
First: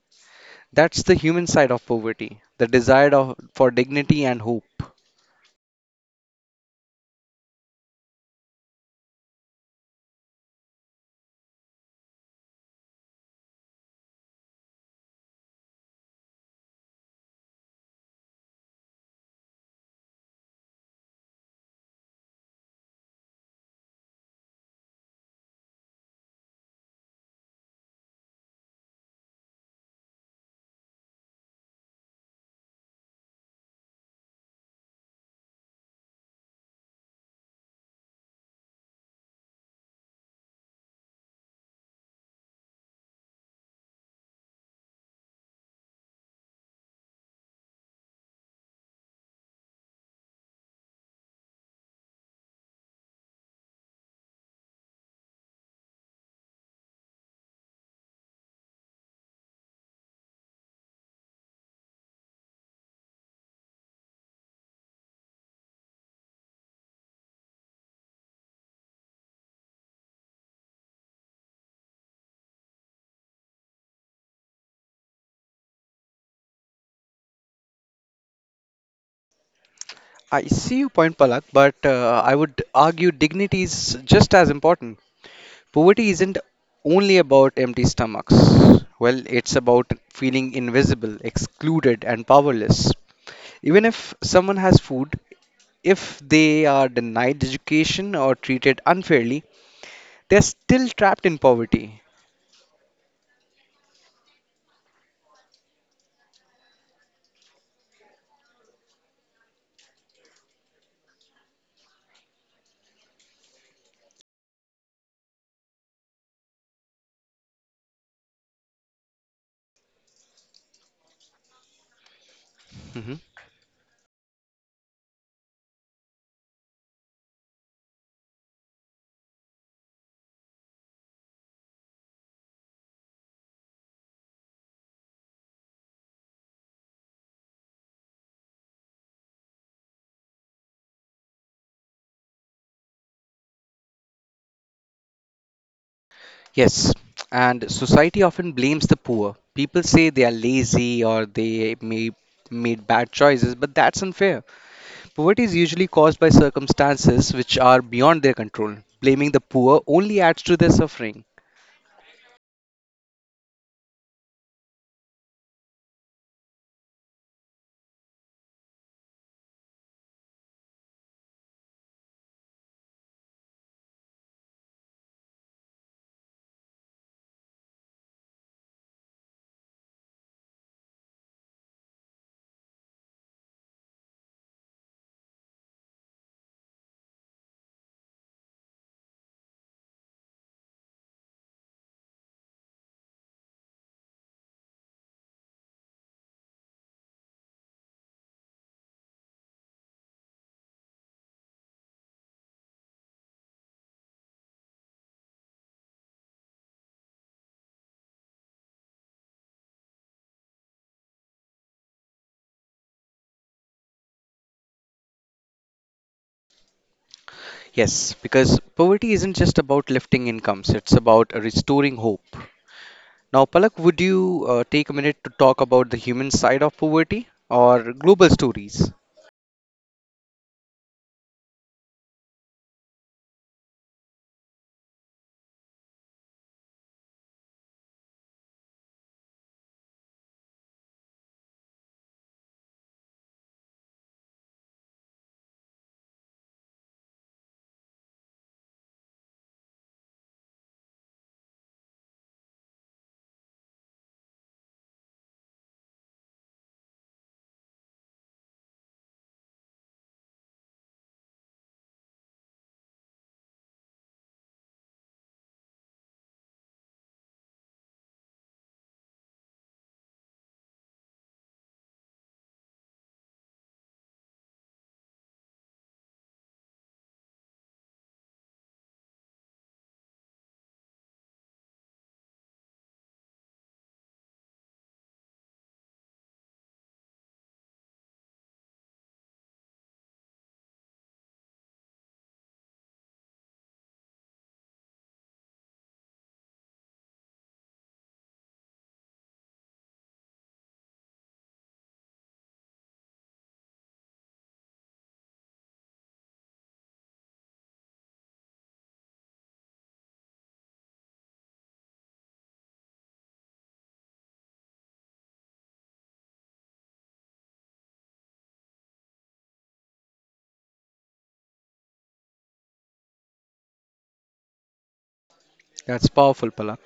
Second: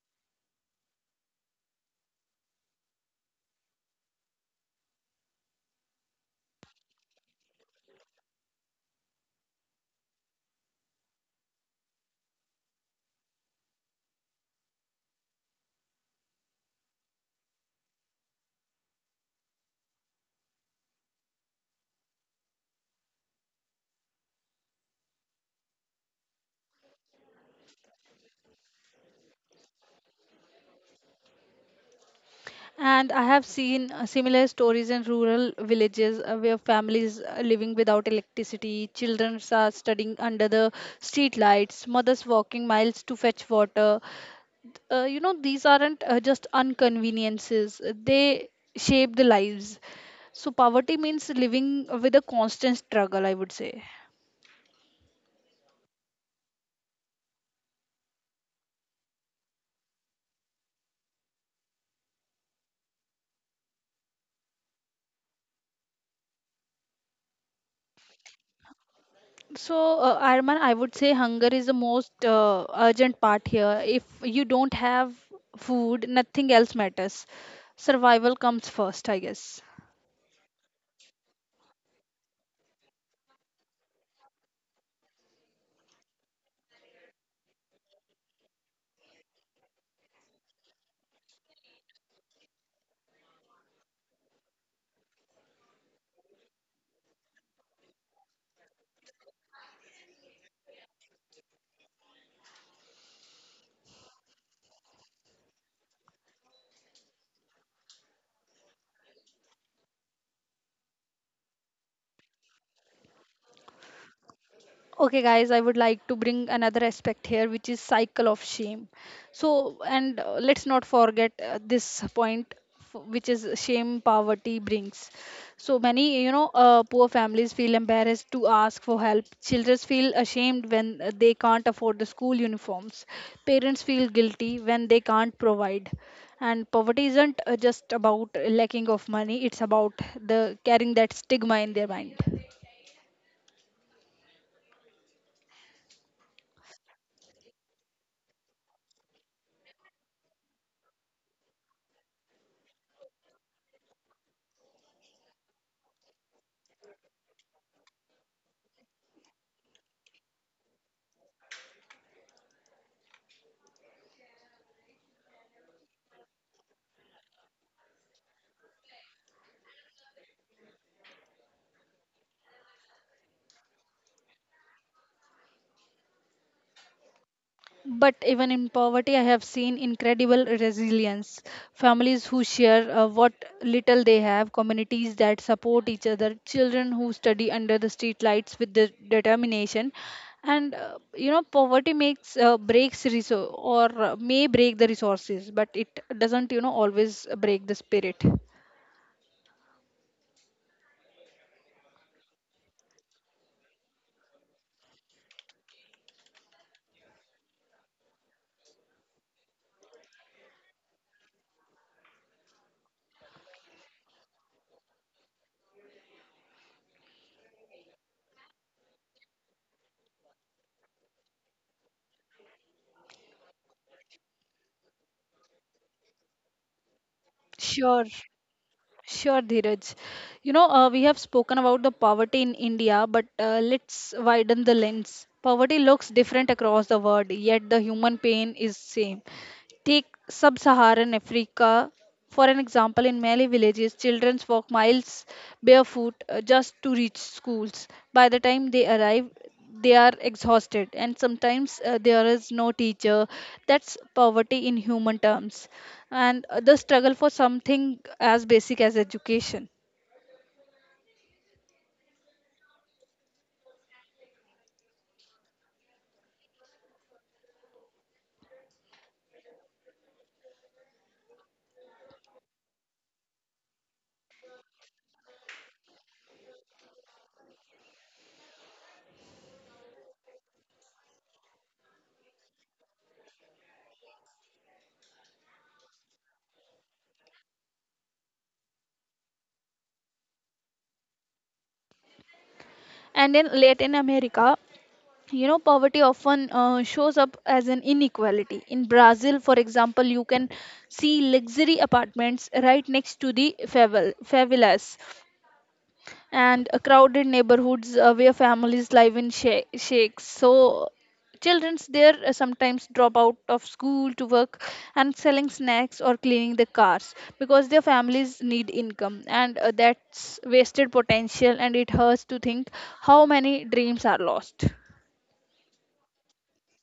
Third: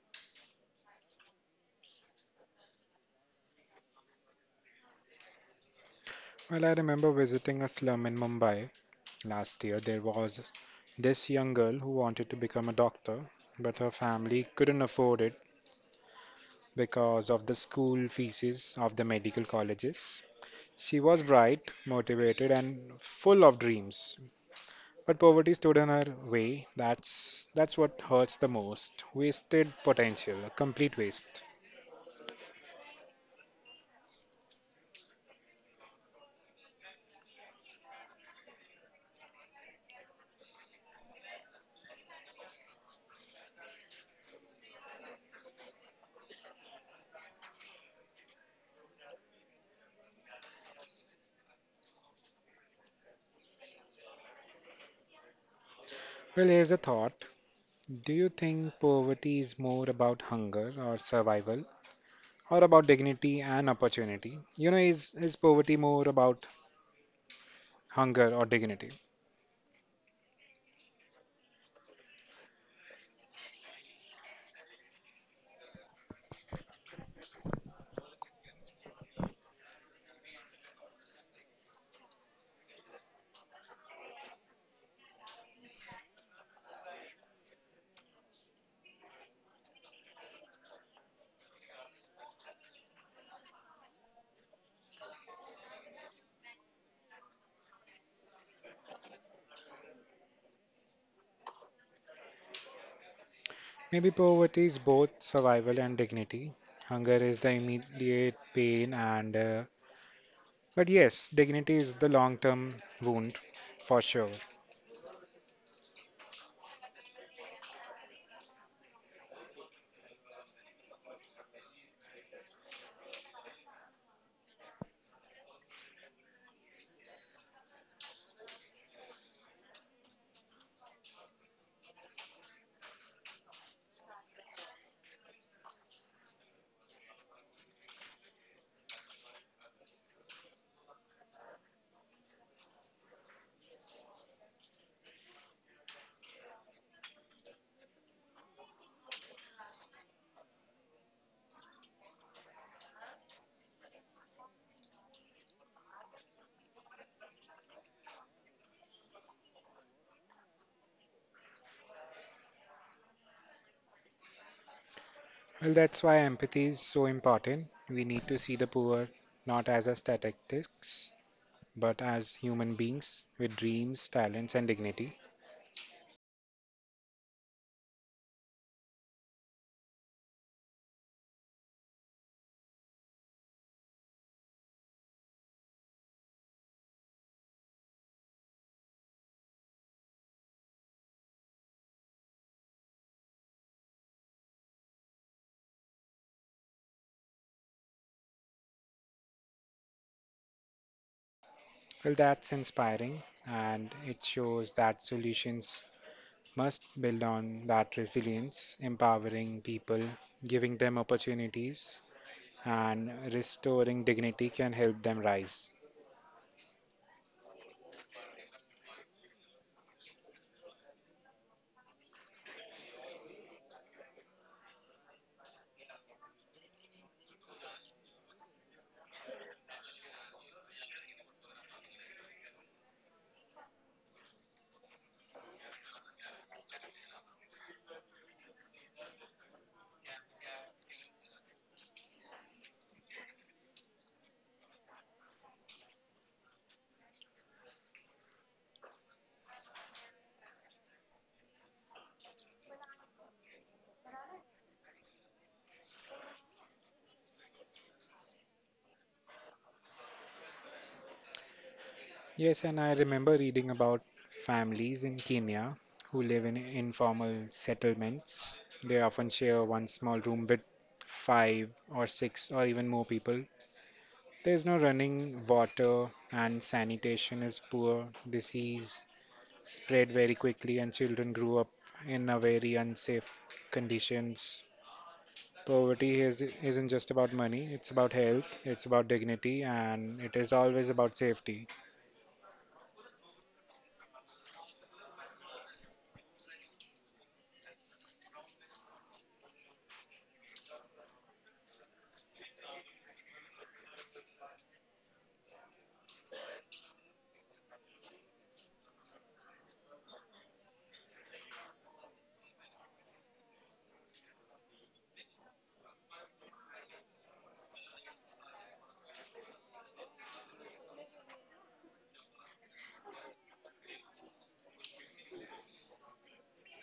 A: That's the human side of poverty, the desire of, for dignity and hope.
B: Well, I remember visiting a slum in Mumbai last year. There was this young girl who wanted to become a doctor, but her family couldn't afford it because of the school fees of the medical colleges. She was bright, motivated, and full of dreams, but poverty stood in her way. That's what hurts the most. Wasted potential, a complete waste.
C: And I have seen similar stories in rural villages where families are living without electricity, children are studying under the street lights, mothers walking miles to fetch water. These aren't just inconveniences, they shape the lives. So, poverty means living with a constant struggle, I would say.
B: Well, here's a thought. Do you think poverty is more about hunger or survival? Or about dignity and opportunity? You know, is poverty more about hunger or dignity?
C: So, Arman, I would say hunger is the most urgent part here. If you don't have food, nothing else matters. Survival comes first, I guess.
A: I see your point, Palak, but I would argue dignity is just as important. Poverty isn't only about empty stomachs. Well, it's about feeling invisible, excluded, and powerless. Even if someone has food, if they are denied education or treated unfairly, they're still trapped in poverty.
B: Maybe poverty is both survival and dignity. Hunger is the immediate pain, and but yes, dignity is the long term wound for sure.
C: Okay, guys, I would like to bring another aspect here, which is cycle of shame. So and let's not forget this point
A: Mhm.
C: which is shame poverty brings. So many poor families feel embarrassed to ask for help. Children feel ashamed when they can't afford the school uniforms. Parents feel guilty when they can't provide. And poverty isn't just about lacking of money. It's about the carrying that stigma in their mind.
A: Yes, and society often blames the poor. People say they are lazy or they may made bad choices, but that's unfair. Poverty is usually caused by circumstances which are beyond their control. Blaming the poor only adds to their suffering.
B: Well, that's why empathy is so important. We need to see the poor not as a statistics, but as human beings with dreams, talents, and dignity.
C: But even in poverty, I have seen incredible resilience. Families who share what little they have, communities that support each other, children who study under the streetlights with the determination. And poverty makes breaks resource or may break the resources, but it doesn't always break the spirit.
B: Well, that's inspiring, and it shows that solutions must build on that resilience, empowering people, giving them opportunities, and restoring dignity can help them rise.
A: Yes, because poverty isn't just about lifting incomes, it's about restoring hope. Now, Palak, would you take a minute to talk about the human side of poverty or
C: Sure.
A: global stories?
C: Sure, Dheeraj. You know, we have spoken about the poverty in India, but let's widen the lens. Poverty looks different across the world, yet the human pain is same. Take sub Saharan Africa, for an example, in Malay villages, children walk miles barefoot just to reach schools. By the time they arrive, they are exhausted, and sometimes there is no teacher. That's poverty in human terms, and the struggle for something as basic as education.
B: Yes, and I remember reading about families in Kenya who live in informal settlements. They often share one small room with five or six or even more people. There's no running water, and sanitation is poor. Disease spread very quickly, and children grew up in a very unsafe conditions. Poverty isn't just about money, it's about health, it's about dignity, and it is always about safety.
C: And in Latin America, poverty often shows up as an inequality. In Brazil, for example, you can see luxury apartments right next to the favelas and crowded neighborhoods where families live in shakes. So children's there sometimes drop out of school to work and selling snacks or cleaning the cars because their families need income, and that's wasted potential, and it hurts to think how many dreams are lost.
A: That's powerful, Palak.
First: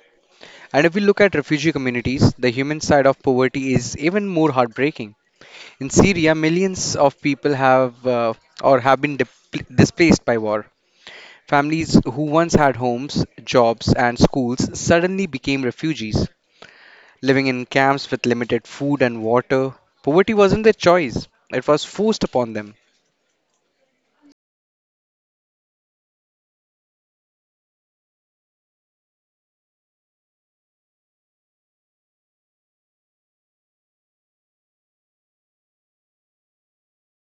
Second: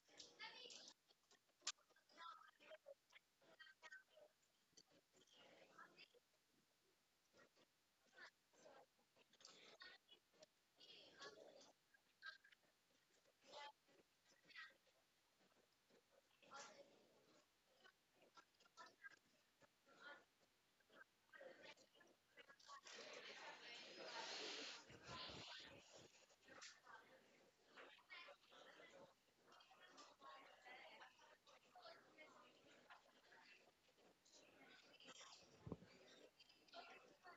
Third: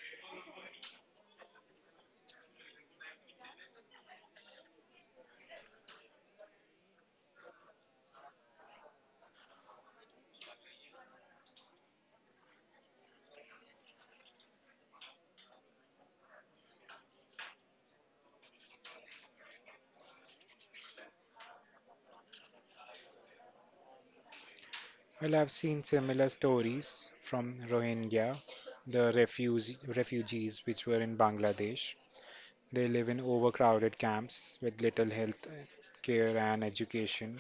A: And if we look at refugee communities, the human side of poverty is even more heartbreaking. In Syria, millions of people have been displaced by war. Families who once had homes, jobs, and schools suddenly became refugees, living in camps with limited food and water. Poverty wasn't their choice, it was forced upon them.
B: Well, I've seen similar stories from Rohingya, the refugees which were in Bangladesh. They live in overcrowded camps with little health care and education.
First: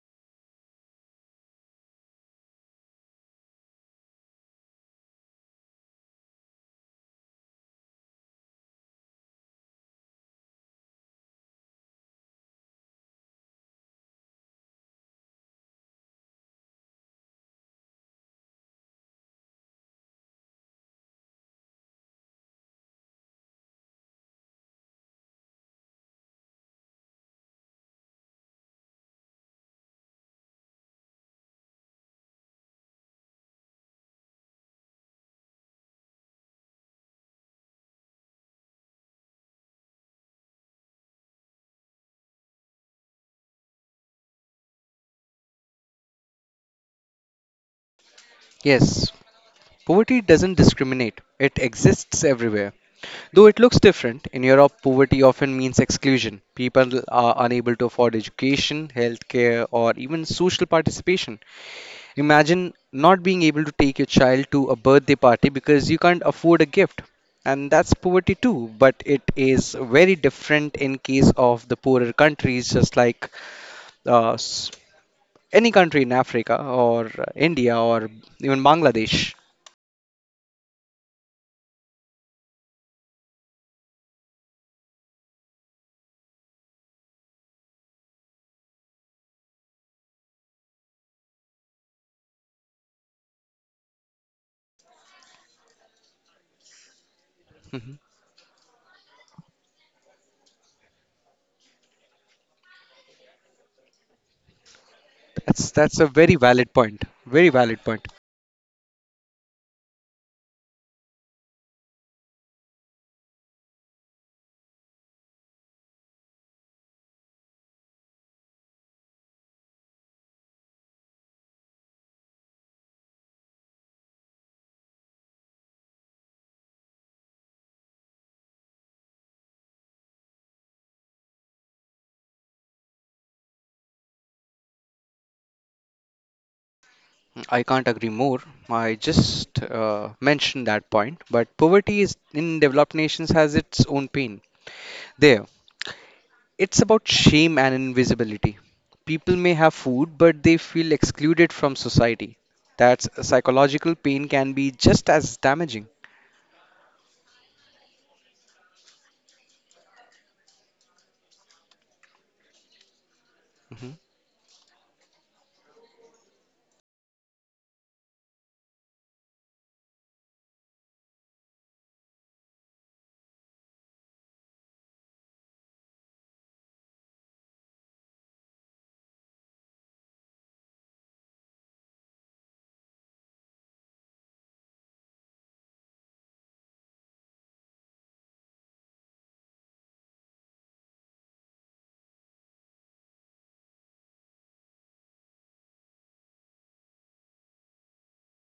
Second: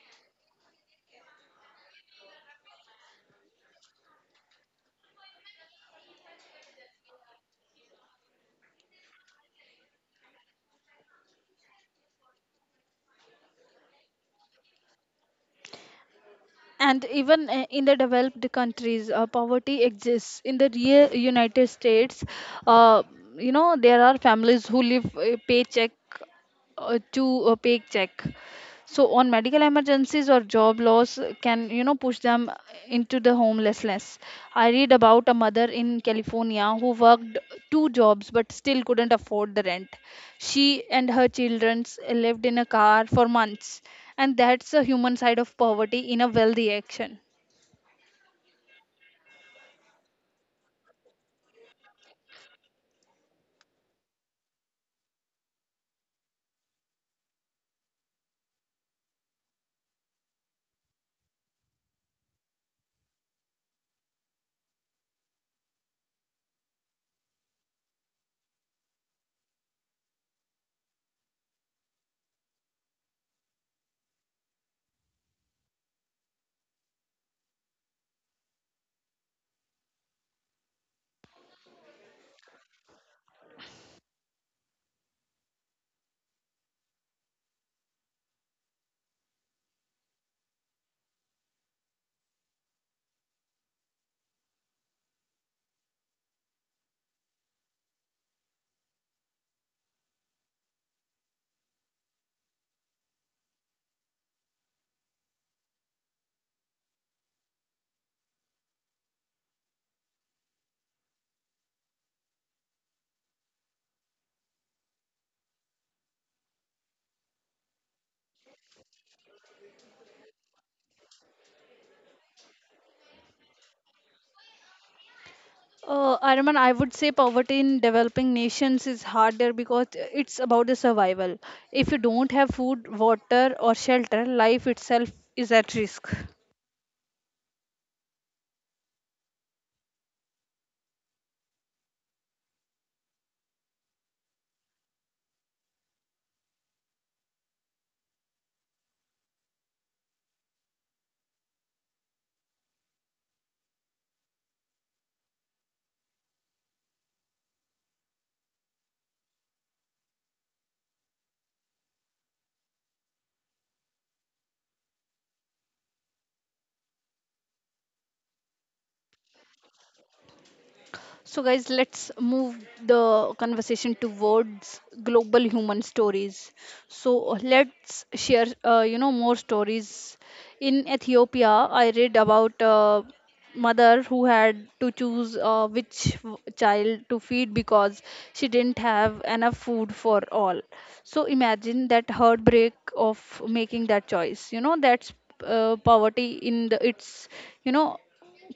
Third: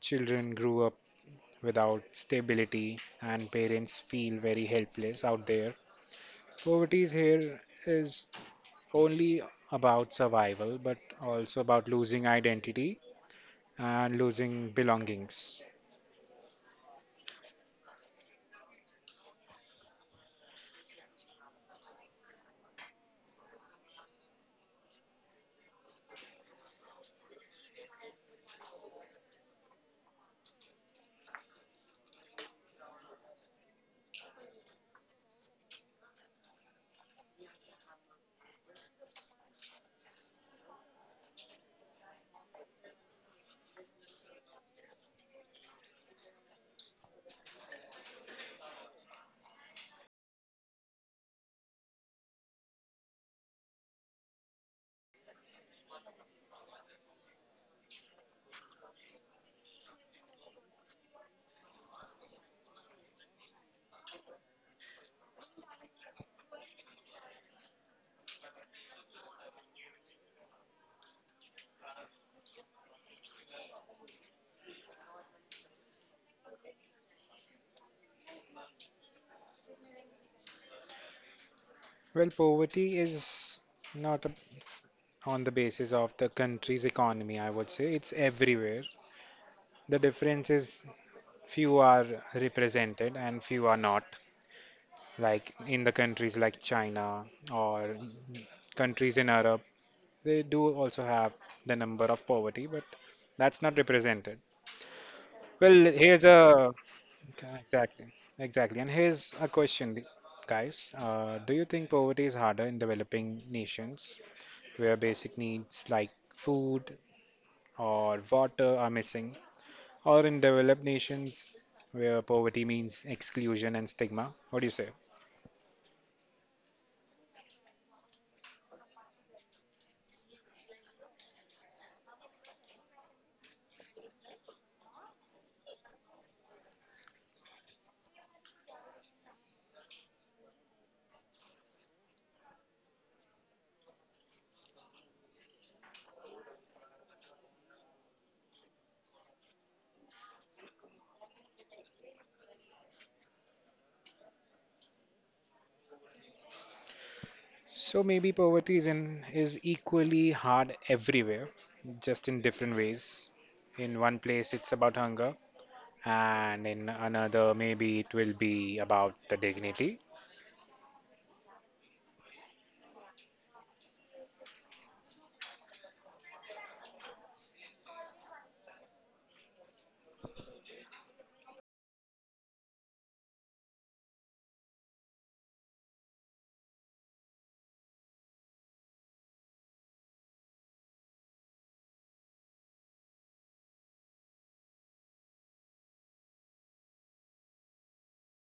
B: Children grew up without stability, and parents feel very helpless out there. Poverty is here is only about survival, but also about losing identity and losing belongings.
C: And even in the developed countries, poverty exists. In the real United States, uh, there are families who live paycheck to a pay check, so on medical emergencies or job loss can push them into the homelessness. I read about a mother in California who worked two jobs but still couldn't afford the rent. She and her children lived in a car for months, and that's the human side of poverty in a wealthy action.
A: Yes, poverty doesn't discriminate, it exists everywhere. Though it looks different, in Europe, poverty often means exclusion. People are unable to afford education, healthcare, or even social participation. Imagine not being able to take your child to a birthday party because you can't afford a gift. And that's poverty too, but it is very different in case of the poorer countries, just like uh, s- any country in Africa or India or even Bangladesh.
B: Well, poverty is not on the basis of the country's economy, I would say. It's everywhere. The difference is few are represented and few are not, like in the countries like China or
A: Mhm.
B: countries in Europe. They do also have the number of poverty, but that's not represented.
A: That's
B: Well,
A: that's a
B: here's
A: very
B: a.
A: valid point. Very
B: Yeah,
A: valid
B: exactly,
A: point.
B: exactly. And here's a question, guys. Do you think poverty is harder in developing nations where basic needs like food or water are missing, or in developed nations where poverty means exclusion and stigma? What do you say?
C: Arman, I would say poverty in developing nations is harder because it's about the survival. If you don't have food, water, or shelter, life itself is at risk.
A: I can't agree more. I just mentioned that point. But poverty is in developed nations has its own pain. There, it's about shame and invisibility. People may have food, but they feel excluded from society. That's psychological pain can be just as damaging.
B: So maybe poverty is equally hard everywhere, just in different ways.
A: Mhm.
B: In one place, it's about hunger, and in another, maybe it will be about the dignity.
C: So, guys, let's move the conversation towards global human stories. So, let's share, more stories. In Ethiopia, I read about a mother who had to choose which child to feed because she didn't have enough food for all. So, imagine that heartbreak of making that choice. You know, that's poverty in its, you know,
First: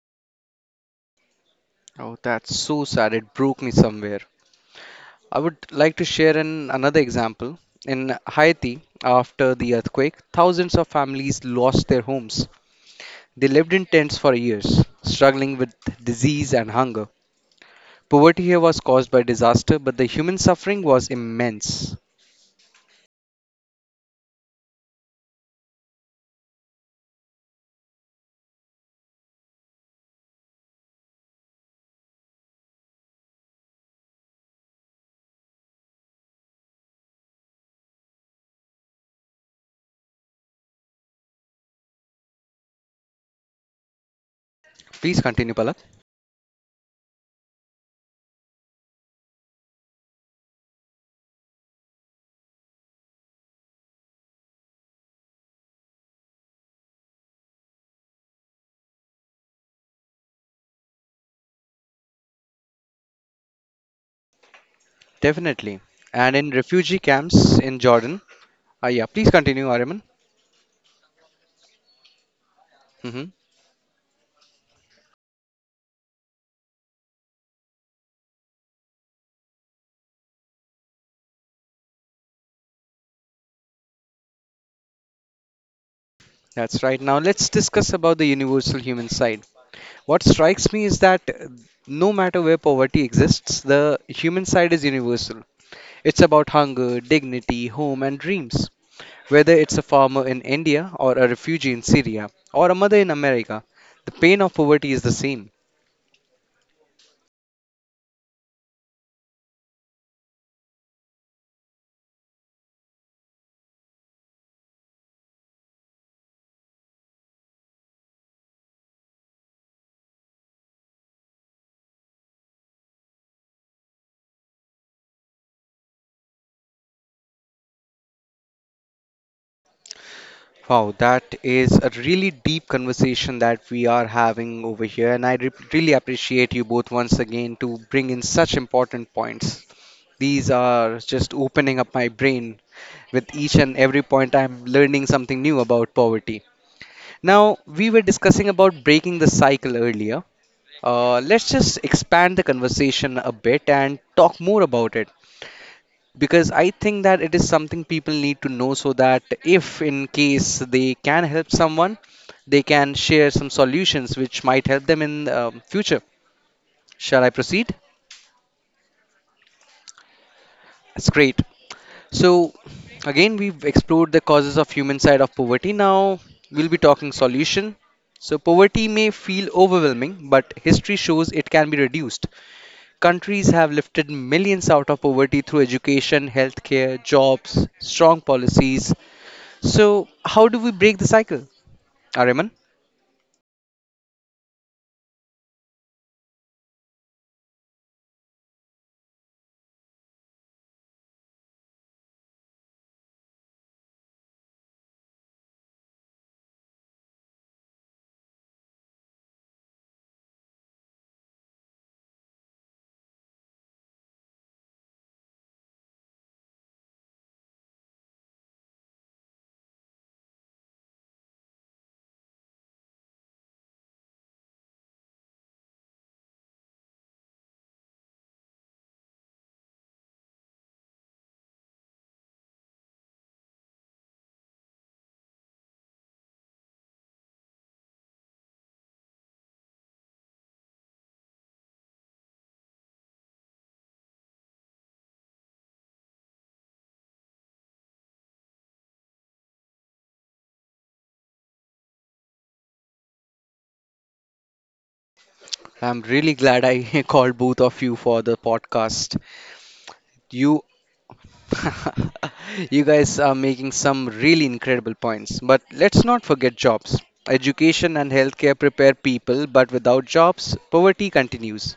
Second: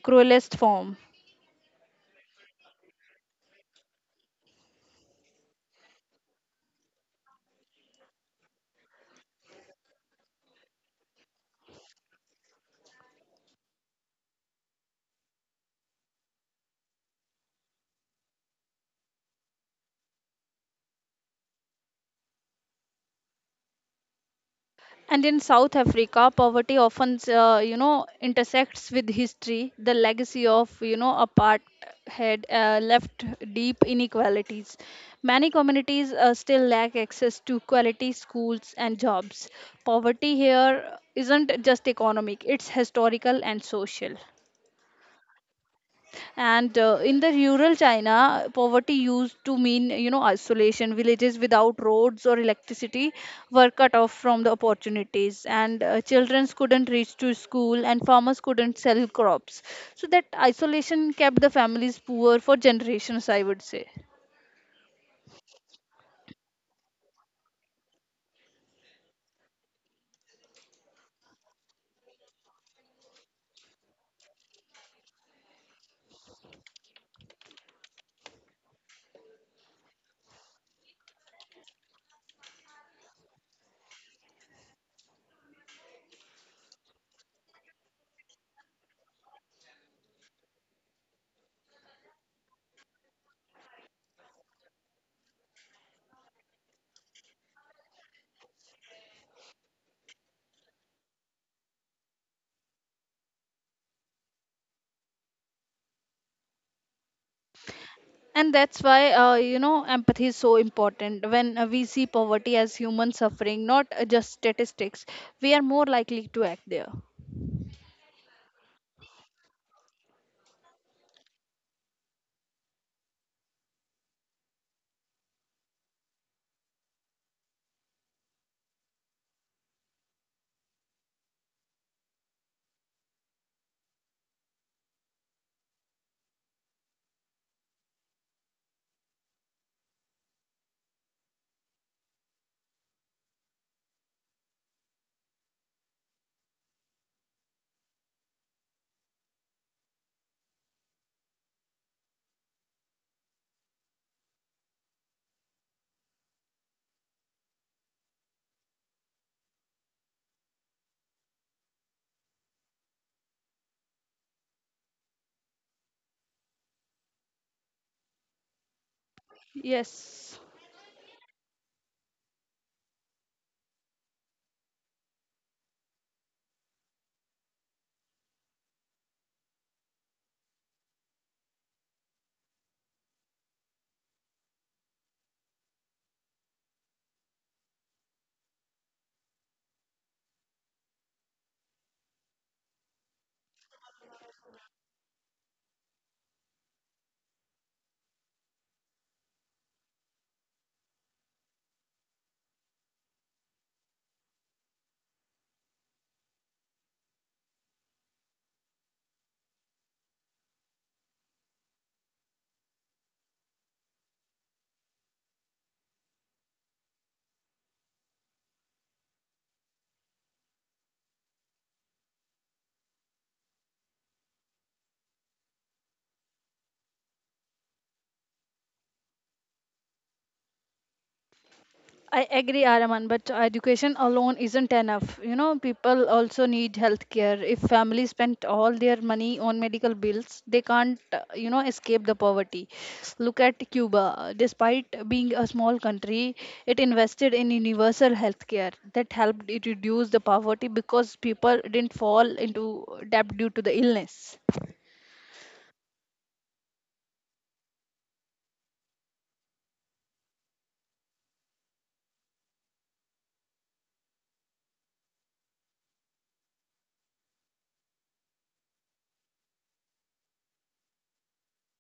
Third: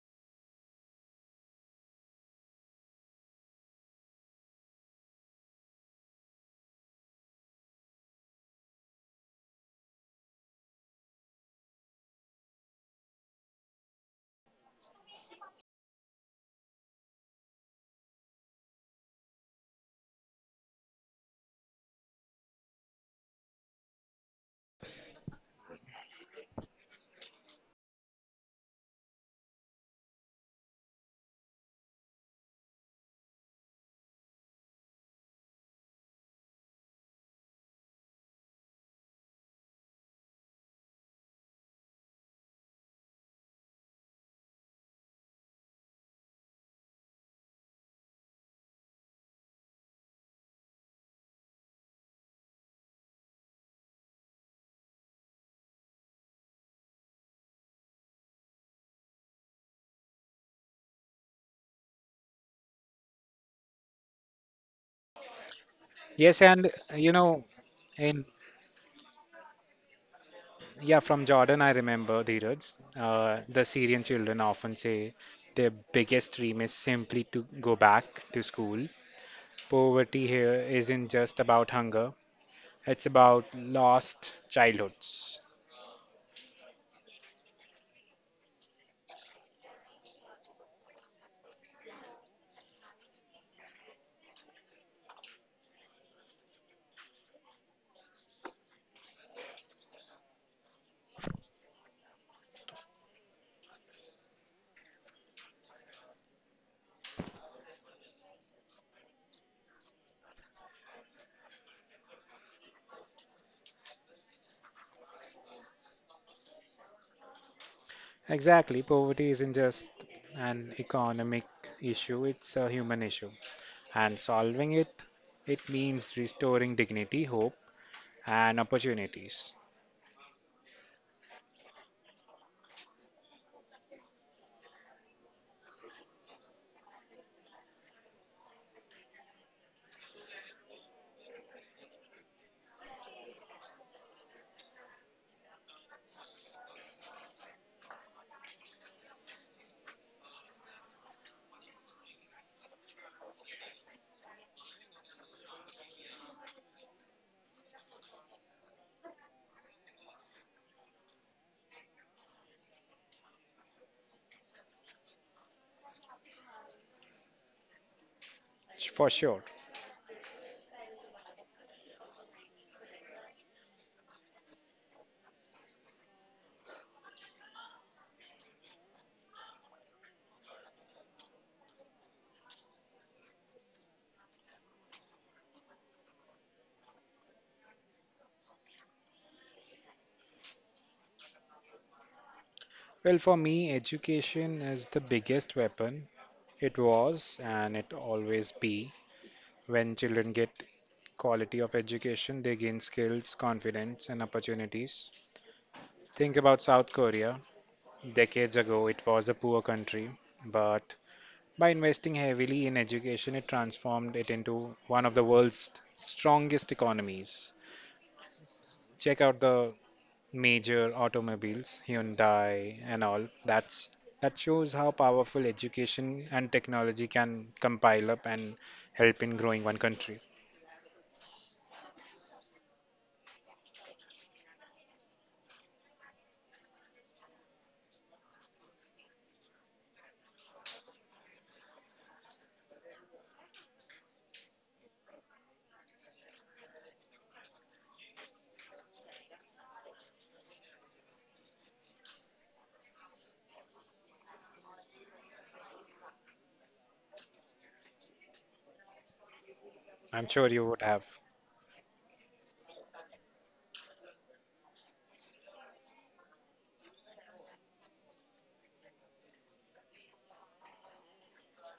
C: cruelest form.
A: Oh, that's so sad. It broke me somewhere. I would like to share another example. In Haiti, after the earthquake, thousands of families lost their homes. They lived in tents for years, struggling with disease and hunger. Poverty here was caused by disaster, but the human suffering was immense.
C: And in South Africa, poverty often, intersects with history. The legacy of, apartheid had left deep inequalities. Many communities still lack access to quality schools and jobs. Poverty here isn't just economic; it's historical and social.
A: Please continue, Palak.
C: And in the rural China, poverty used to mean, isolation. Villages without roads or electricity were cut off from the opportunities, and children couldn't reach to school, and farmers couldn't sell crops. So that isolation kept the families poor for generations, I would say.
A: Definitely. And
B: Yes,
A: in
B: and
A: refugee
B: you know,
A: camps in Jordan.
B: and
A: Yeah, please continue, Ariman.
B: yeah, from Jordan, I remember Dheeraj.
A: Hmm.
B: The Syrian children often say their biggest dream is simply to go back to school. Poverty here isn't just about hunger, it's about lost childhoods.
A: That's right. Now let's discuss about the universal human side. What strikes me is that no matter where poverty exists, the human side is universal. It's about hunger, dignity, home, and dreams. Whether it's a farmer in India or a refugee in Syria or a mother in America, the pain of poverty is the same.
C: And that's why, empathy is so important. When we see poverty as human suffering, not just statistics, we are more likely to act there.
B: Exactly, poverty isn't just an economic issue, it's a human issue. And solving it, it means restoring dignity, hope, and opportunities.
A: Wow, that is a really deep conversation that we are having over here, and I really appreciate you both once again to bring in such important points. These are just opening up my brain. With each and every point, I'm learning something new about poverty. Now, we were discussing about breaking the cycle earlier. Let's just expand the conversation a bit and talk more about it, because I think that it is something people need to know so that if in case they can help someone, they can share some solutions which might help them in future. Shall I proceed?
B: For sure.
C: Yes.
A: That's great. So again, we've explored the causes of human side of poverty. Now we'll be talking solution. So poverty may feel overwhelming, but history shows it can be reduced. Countries have lifted millions out of poverty through education, healthcare, jobs, strong policies. So, how do we break the cycle, Ariman?
B: Well, for me, education is the biggest weapon. It was, and it always be. When children get quality of education, they gain skills, confidence, and opportunities. Think about South Korea. Decades ago, it was a poor country, but by investing heavily in education, it transformed it into one of the world's strongest economies. Check out the major automobiles, Hyundai and all. That shows how powerful education and technology can compile up and help in growing one country.
C: I agree, Araman, but education alone isn't enough. You know, people also need health care. If families spend all their money on medical bills, they can't, escape the poverty. Look at Cuba. Despite being a small country, it invested in universal health care that helped it reduce the poverty because people didn't fall into debt due to the illness.
A: I'm really glad I called both of you for the podcast.
B: I'm sure
A: You,
B: you would have.
A: you guys are making some really incredible points. But let's not forget jobs. Education and healthcare prepare people, but without jobs, poverty continues.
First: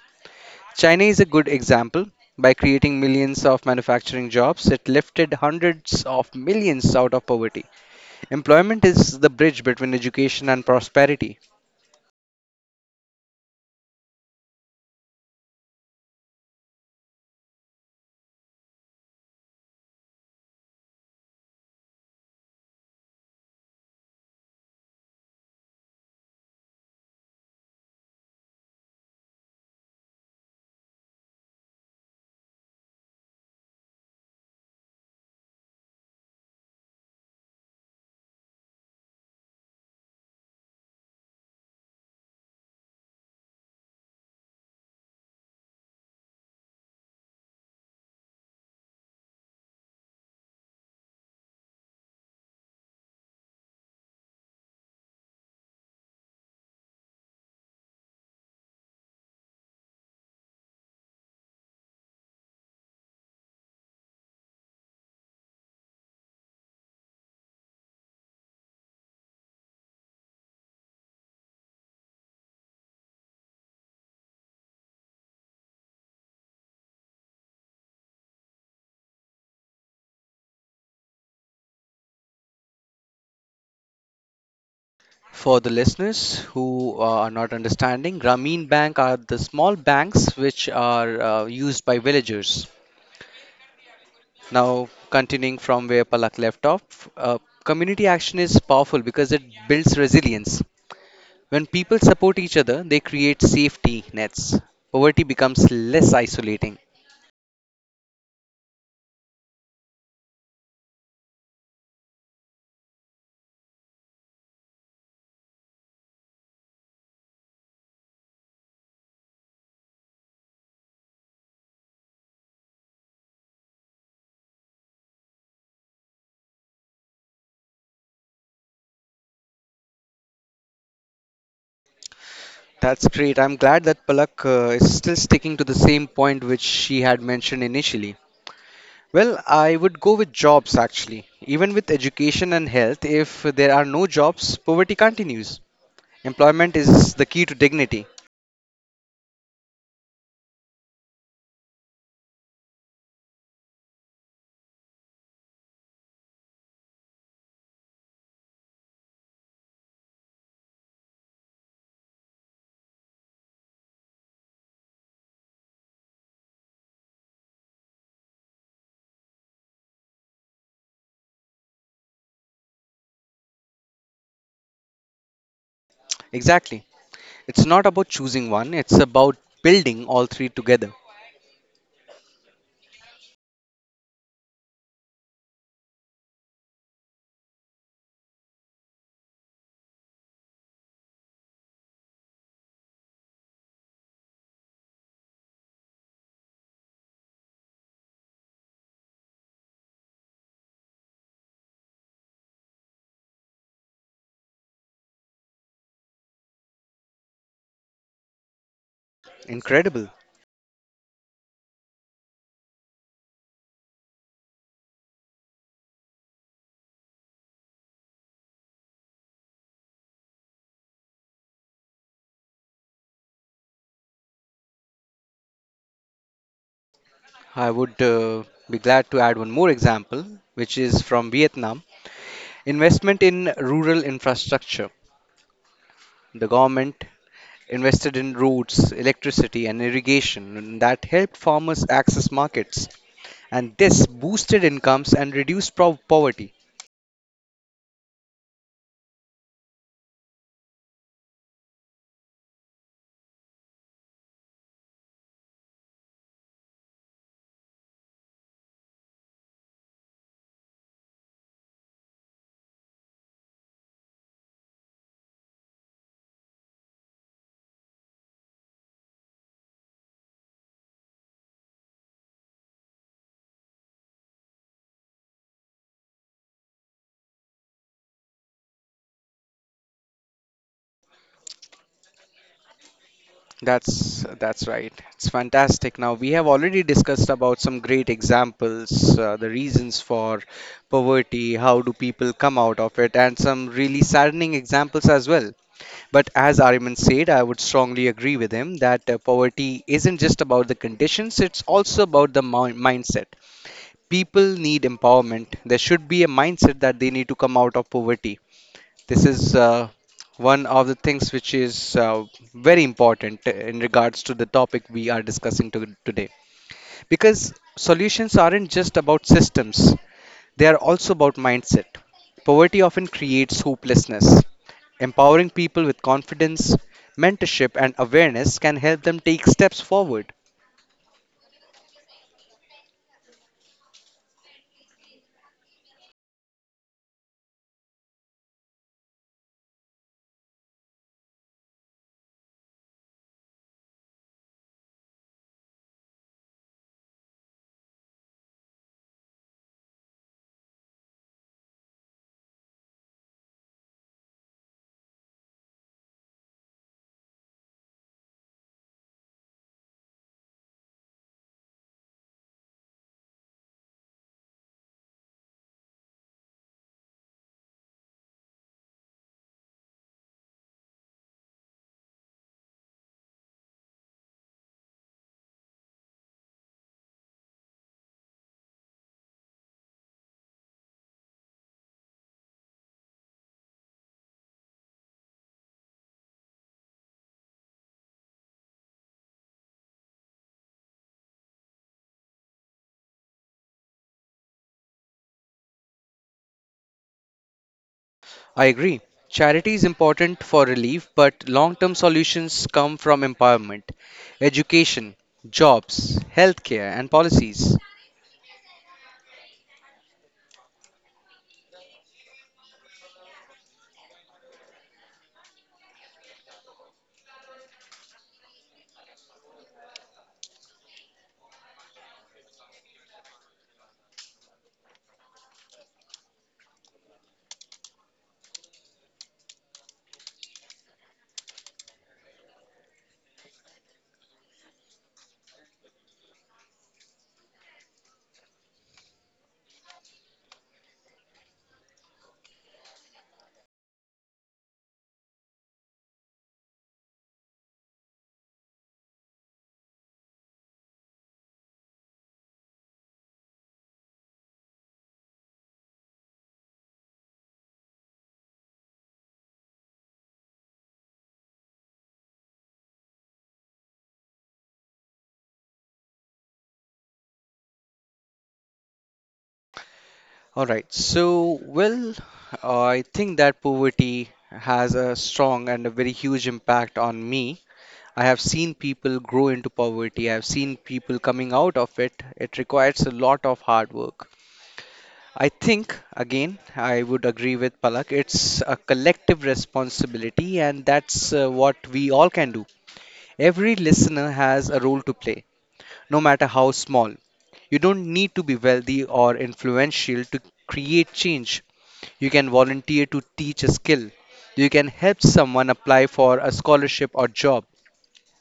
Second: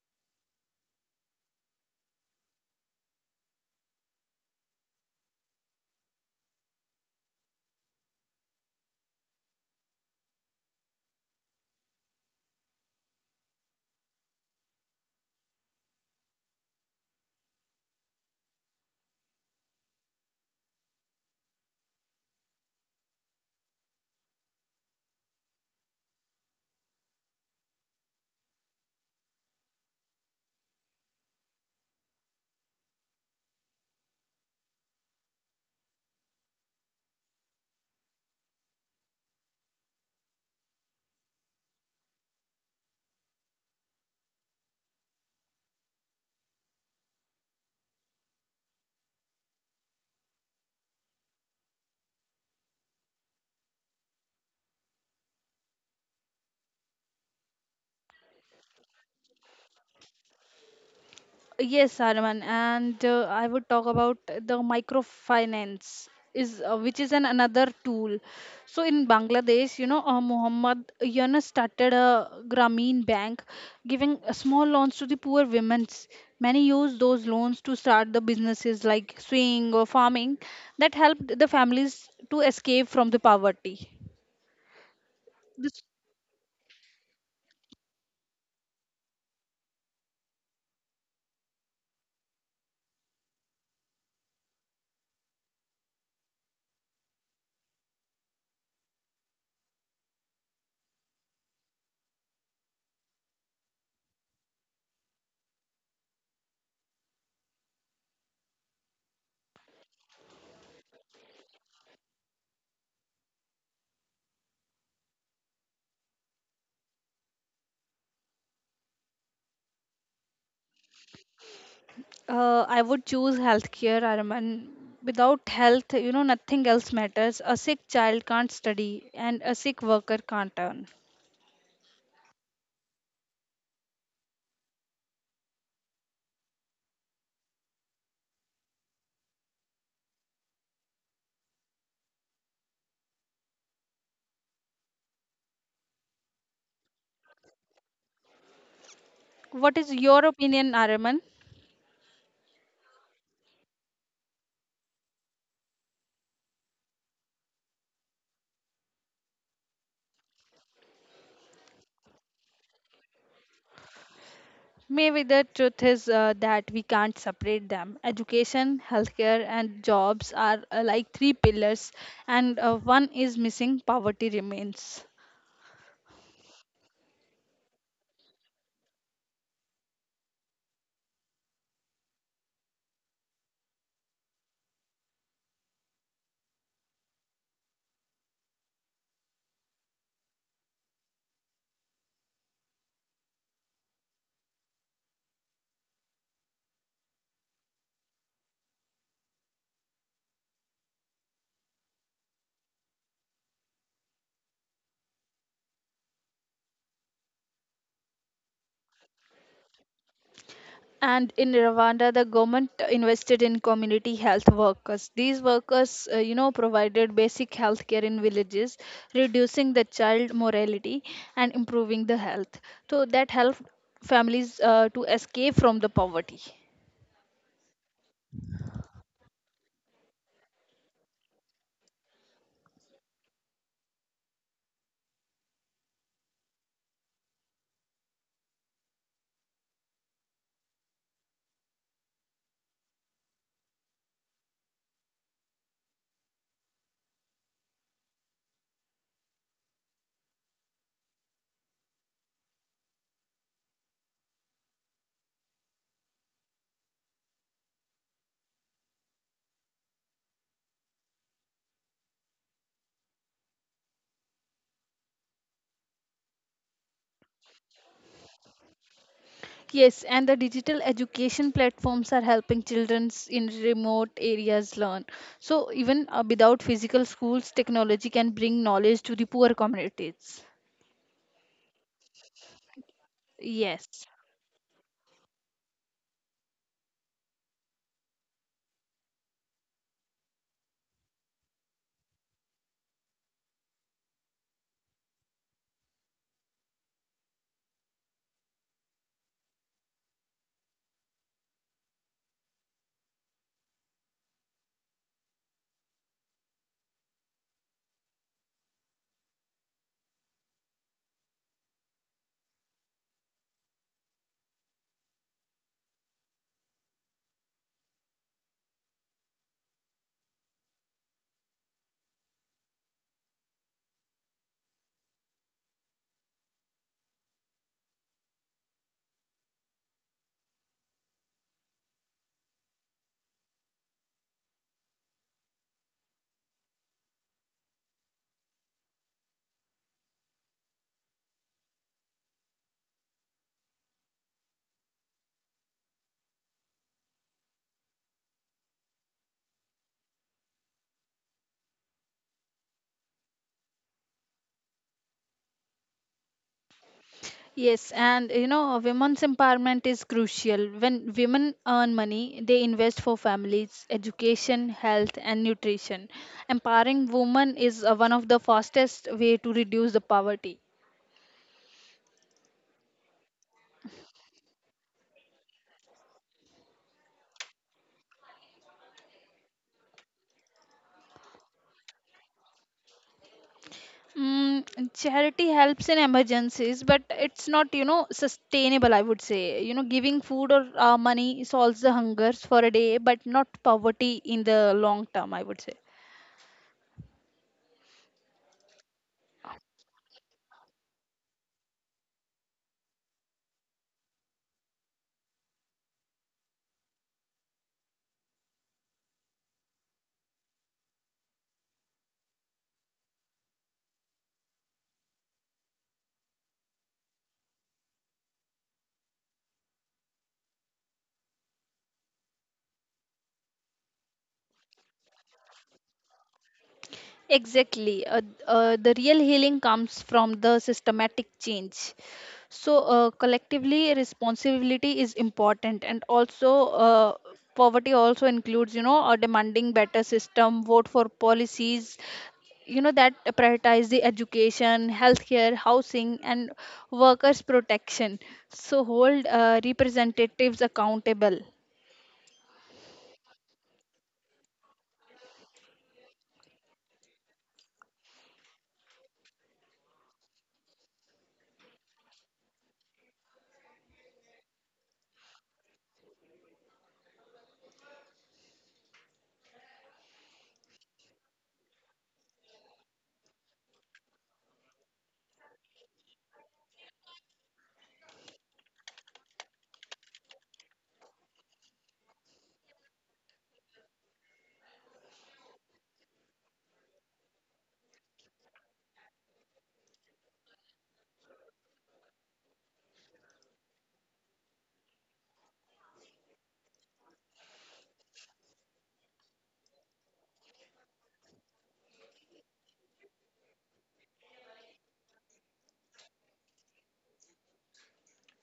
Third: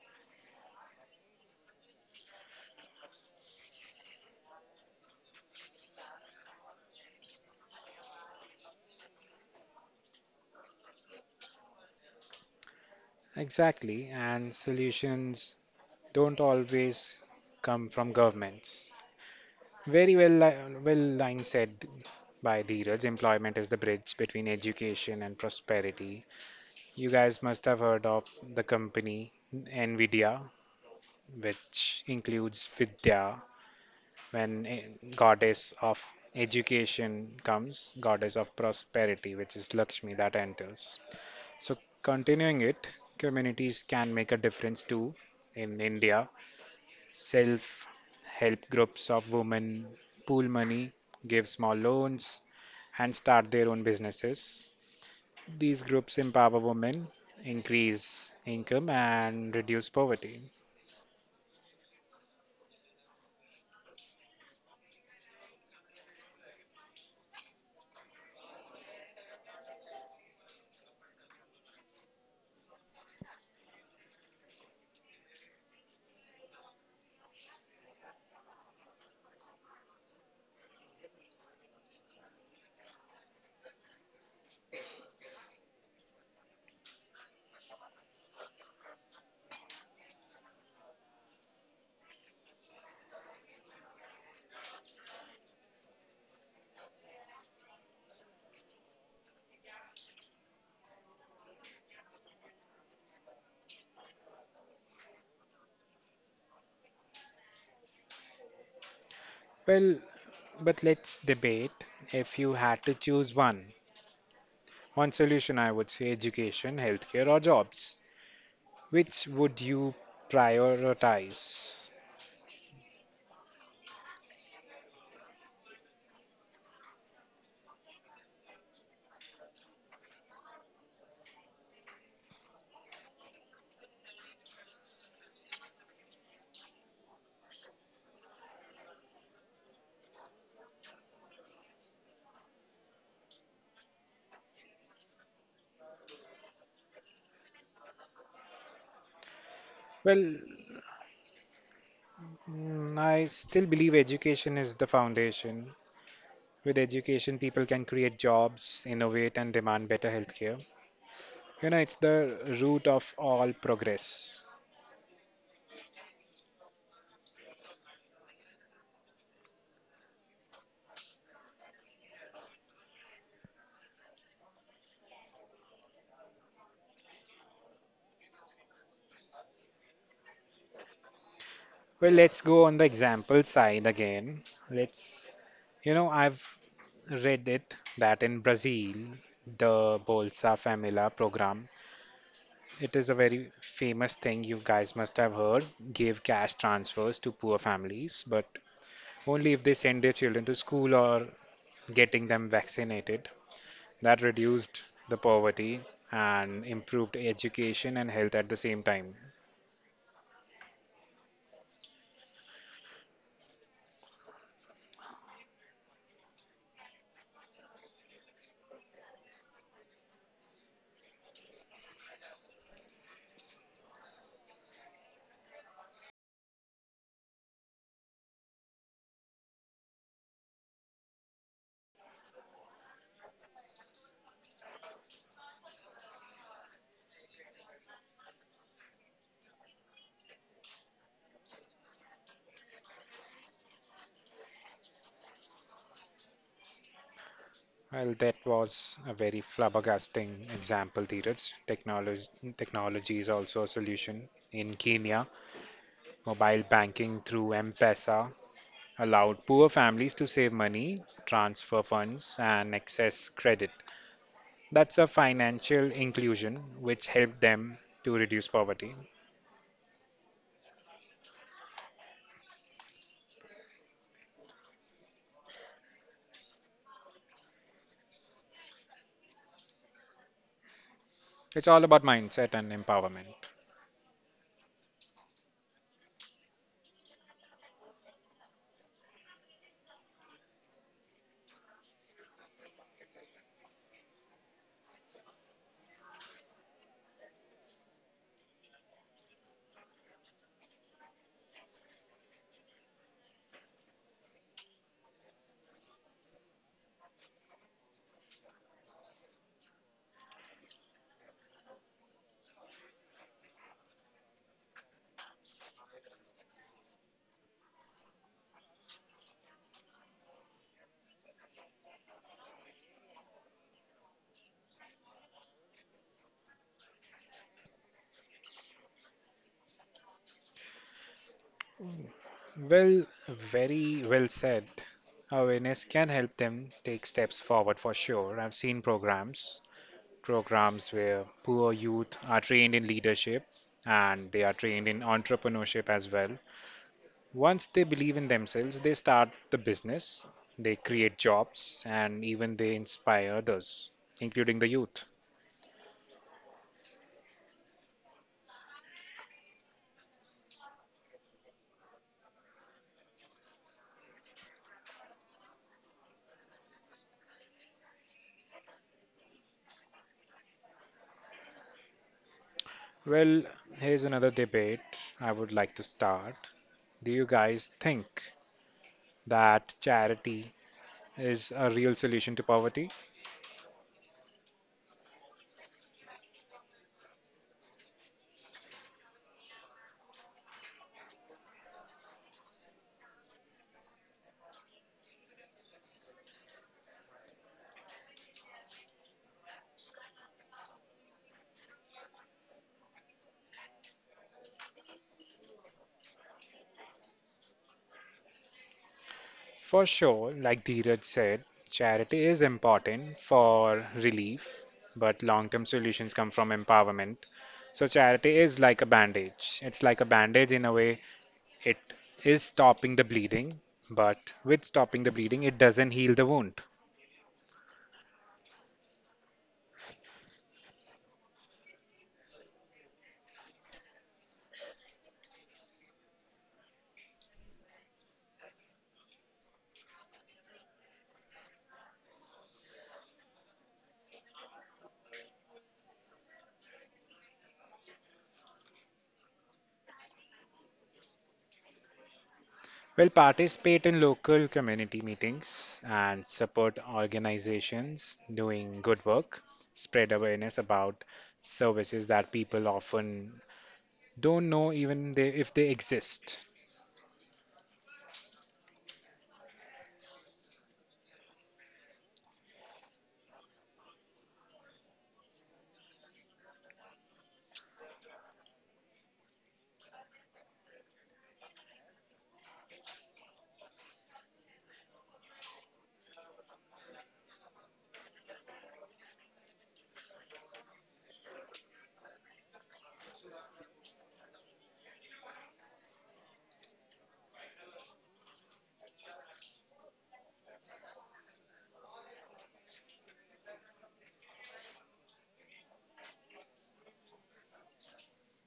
A: China is a good example. By creating millions of manufacturing jobs, it lifted hundreds of millions out of poverty. Employment is the bridge between education and prosperity.
B: Exactly, and solutions don't always come from governments. Very well, well line said by Dheeraj. Employment is the bridge between education and prosperity. You guys must have heard of the company NVIDIA, which includes Vidya. When a goddess of education comes, goddess of prosperity, which is Lakshmi, that enters. So, continuing it, communities can make a difference too. In India, self help groups of women pool money, give small loans, and start their own businesses. These groups empower women, increase income, and reduce poverty.
C: Yes, Arman, and I would talk about the microfinance is which is an another tool. So in Bangladesh, Muhammad Yunus started a Grameen Bank, giving small loans to the poor women. Many used those loans to start the businesses like sewing or farming that helped the families to escape from the poverty.
A: For the listeners who are not understanding, Grameen Bank are the small banks which are used by villagers. Now, continuing from where Palak left off, uh, community action is powerful because it builds resilience. When people support each other, they create safety nets. Poverty becomes less isolating.
B: Well, but let's debate, if you had to choose one. One solution, I would say education, healthcare, or jobs. Which would you prioritize?
C: I would choose healthcare, Araman. Without health, nothing else matters. A sick child can't study, and a sick worker can't earn.
A: That's great. I'm glad that Palak is still sticking to the same point which she had mentioned initially. Well, I would go with jobs actually. Even with education and health, if there are no jobs, poverty continues. Employment is the key to dignity.
C: What is
B: Well,
C: your opinion, Araman?
B: I still believe education is the foundation. With education, people can create jobs, innovate, and demand better healthcare. It's the root of all progress.
C: Maybe the truth is that we can't separate them. Education, healthcare, and jobs are like three pillars, and one is missing, poverty remains.
A: Exactly. It's not about choosing one, it's about building all three together.
B: Well, let's go on the example side again. Let's, I've read it that in Brazil, the Bolsa Família program, it is a very famous thing you guys must have heard, give cash transfers to poor families, but only if they send their children to school or getting them vaccinated. That reduced the poverty and improved education and health at the same time.
A: Incredible.
C: And in Rwanda, the government invested in community health workers. These workers, provided basic health care in villages, reducing the child mortality and improving the health. So that helped families to escape from the poverty.
A: I would be glad to add one more example, which is from Vietnam. Investment in rural infrastructure. The government invested in roads, electricity, and irrigation, and that helped farmers access markets, and this boosted incomes and reduced poverty.
B: Well, that was a very flabbergasting example, Dheeraj. Technology is also a solution. In Kenya, mobile banking through M-Pesa allowed poor families to save money, transfer funds, and access credit. That's a financial inclusion which helped them to reduce poverty.
C: Yes, and the digital education platforms are helping children in remote areas learn. So even without physical schools, technology can bring knowledge to the poor communities.
B: It's all about mindset and empowerment.
C: Yes.
A: That's right. It's fantastic. Now we have already discussed about some great examples, the reasons for poverty, how do people come out of it, and some really saddening examples as well. But as Ariman said, I would strongly agree with him that poverty isn't just about the conditions, it's also about the mindset. People need empowerment. There should be a mindset that they need to come out of poverty. This is one of the things which is very important in regards to the topic we are discussing today. Because solutions aren't just about systems, they are also about mindset. Poverty often creates hopelessness. Empowering people with confidence, mentorship, and awareness can help them take steps forward.
B: Well, very well said. Awareness can help them take steps forward for sure. I've seen programs where poor youth are trained in leadership, and they are trained in entrepreneurship as well. Once they believe in themselves, they start the business, they create jobs, and even they inspire others, including the youth.
C: Yes, and you know, women's empowerment is crucial. When women earn money, they invest for families, education, health, and nutrition. Empowering women is one of the fastest way to reduce the poverty.
B: Well, here's another debate I would like to start. Do you guys think that charity is a real solution to poverty?
C: Mm, charity helps in emergencies, but it's not, sustainable, I would say. You know, giving food or money solves the hungers for a day, but not poverty in the long term, I would say.
A: I agree. Charity is important for relief, but long term solutions come from empowerment, education, jobs, healthcare, and policies.
B: For sure, like Dheeraj said, charity is important for relief, but long term solutions come from empowerment. So, charity is like a bandage. It's like a bandage in a way, it is stopping the bleeding, but with stopping the bleeding, it doesn't heal the wound.
C: Exactly. The real healing comes from the systematic change. So, collectively, responsibility is important, and also poverty also includes, a demanding better system, vote for policies, that prioritize the education, healthcare, housing, and workers' protection. So, hold representatives accountable.
B: Well, participate in local community meetings and support organizations doing good work, spread awareness about services that people often don't know even they, if they exist.
A: Alright, so, well, I think that poverty has a strong and a very huge impact on me. I have seen people grow into poverty, I have seen people coming out of it. It requires a lot of hard work. I think, again, I would agree with Palak. It's a collective responsibility, and that's what we all can do. Every listener has a role to play, no matter how small. You don't need to be wealthy or influential to create change. You can volunteer to teach a skill. You can help someone apply for a scholarship or job.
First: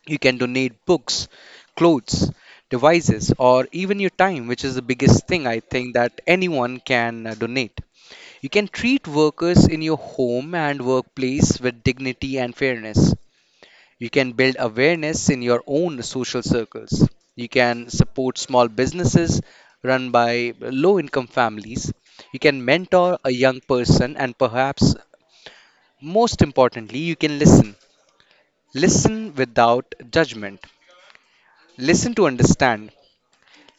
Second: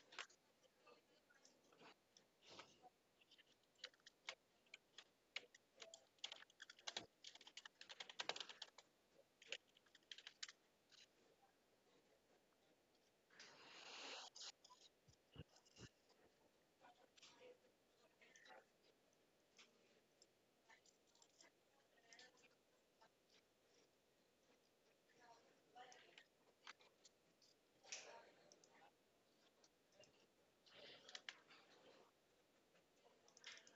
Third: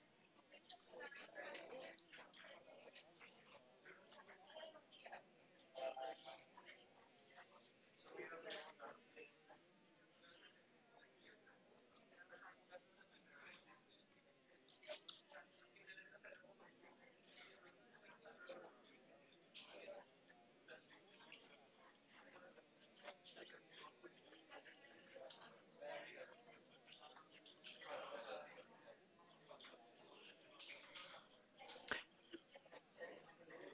A: You can donate books, clothes, devices, or even your time, which is the biggest thing I think that anyone can donate. You can treat workers in your home and workplace with dignity and fairness. You can build awareness in your own social circles. You can support small businesses run by low income families. You can mentor a young person, and perhaps most importantly, you can listen. Listen without judgment. Listen to understand.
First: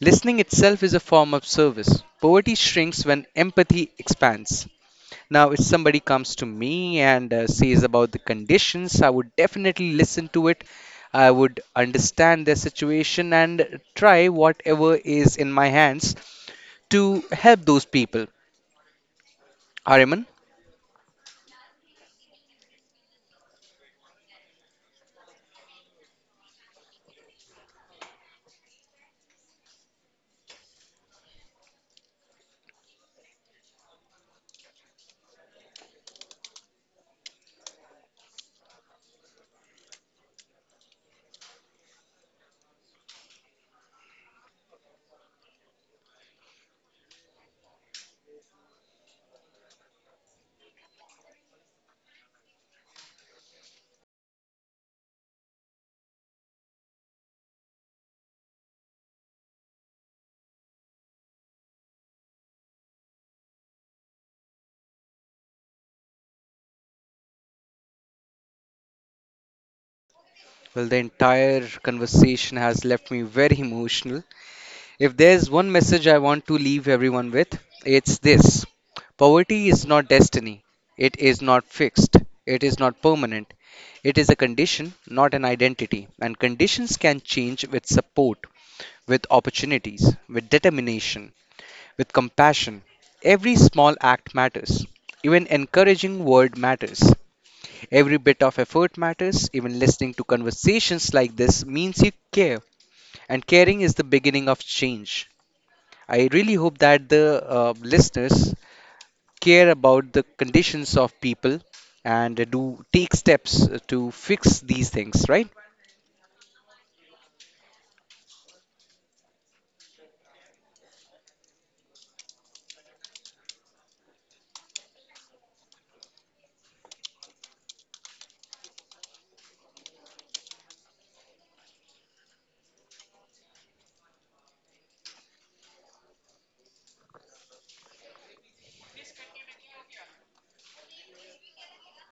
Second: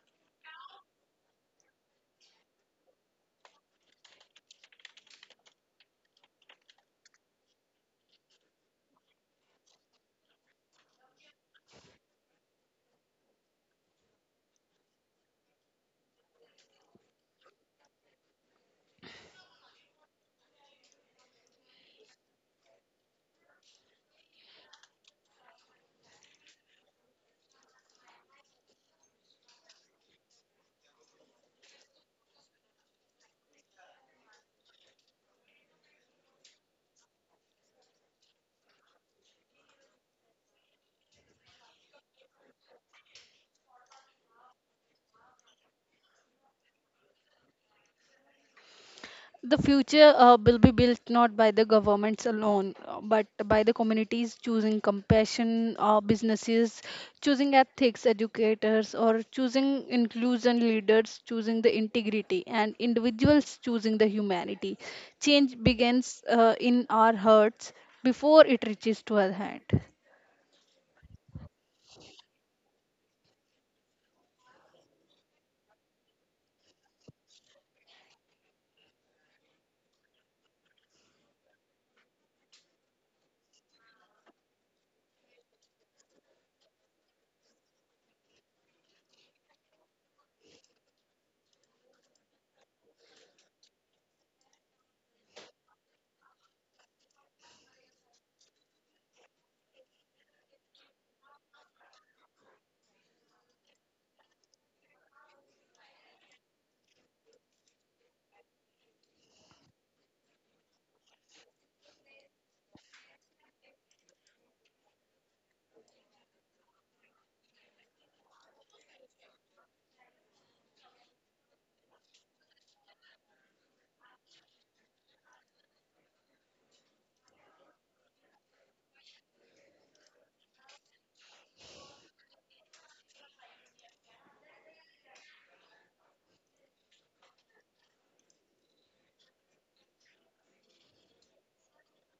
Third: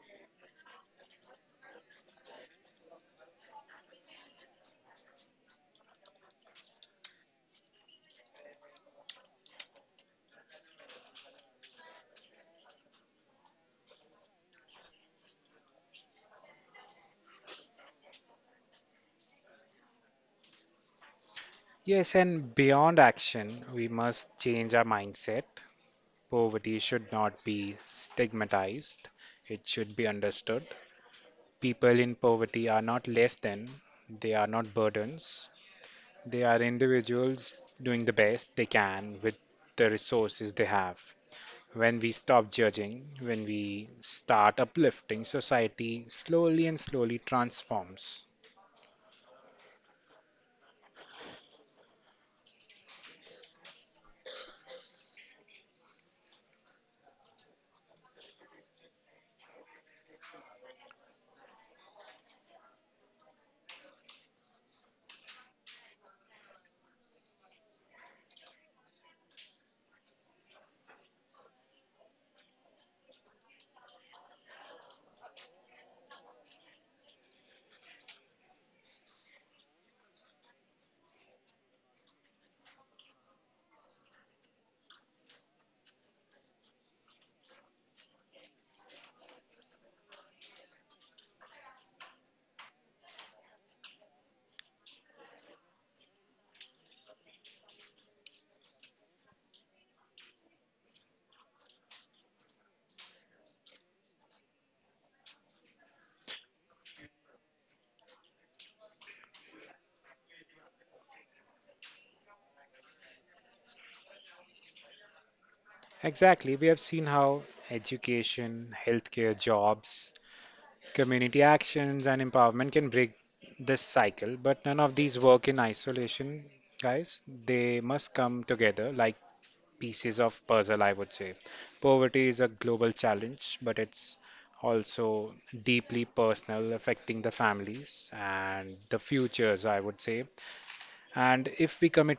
A: Listening itself is a form of service. Poverty shrinks when empathy expands. Now, if somebody comes to me and says about the conditions, I would definitely listen to it. I would understand their situation and try whatever is in my hands to help those people. Ariman,
B: Yes, and beyond action, we must change our mindset. Poverty should not be stigmatized, it should be understood. People in poverty are not less than, they are not burdens. They are individuals doing the best they can with the resources they have. When we stop judging, when we start uplifting, society slowly and slowly transforms.
C: The future will be built not by the governments alone, but by the communities choosing compassion, businesses choosing ethics educators, or choosing inclusion leaders, choosing the integrity, and individuals choosing the humanity. Change begins in our hearts before it reaches to our hand.
A: well, the entire conversation has left me very emotional. If there's one message I want to leave everyone with, it's this: poverty is not destiny, it is not fixed, it is not permanent. It is a condition, not an identity, and conditions can change with support, with opportunities, with determination, with compassion. Every small act matters. Even encouraging word matters. Every bit of effort matters. Even listening to conversations like this means you care, and caring is the beginning of change. I really hope that the listeners care about the conditions of people and do take steps to fix these things, right?
B: Exactly. We have seen how education, healthcare, jobs, community actions and empowerment can break this cycle, but none of these work in isolation, guys. They must come together like pieces of puzzle, I would say. Poverty is a global challenge, but it's also deeply personal, affecting the families and the futures, I would say. And if we commit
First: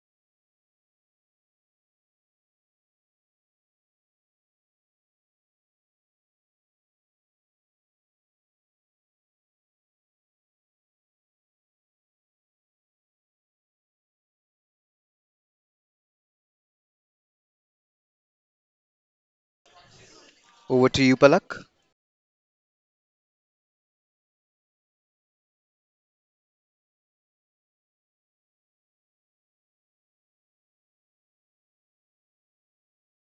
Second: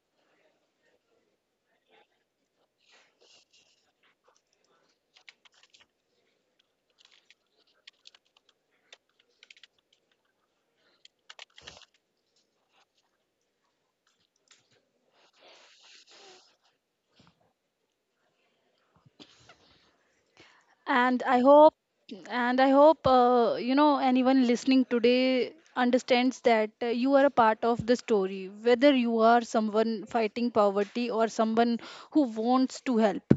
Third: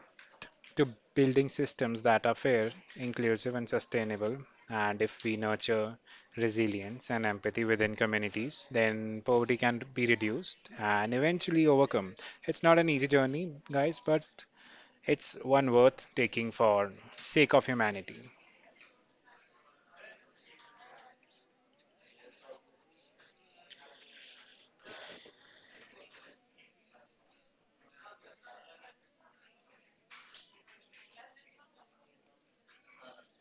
B: to building systems that are fair, inclusive, and sustainable. And if we nurture resilience and empathy within communities, then poverty can be reduced and eventually overcome. It's not an easy journey, guys, but it's one worth taking for sake of humanity.
A: Over to you,
C: and i
A: Palak.
C: hope and I hope anyone listening today understands that you are a part of the story, whether you are someone fighting poverty or someone who wants to help.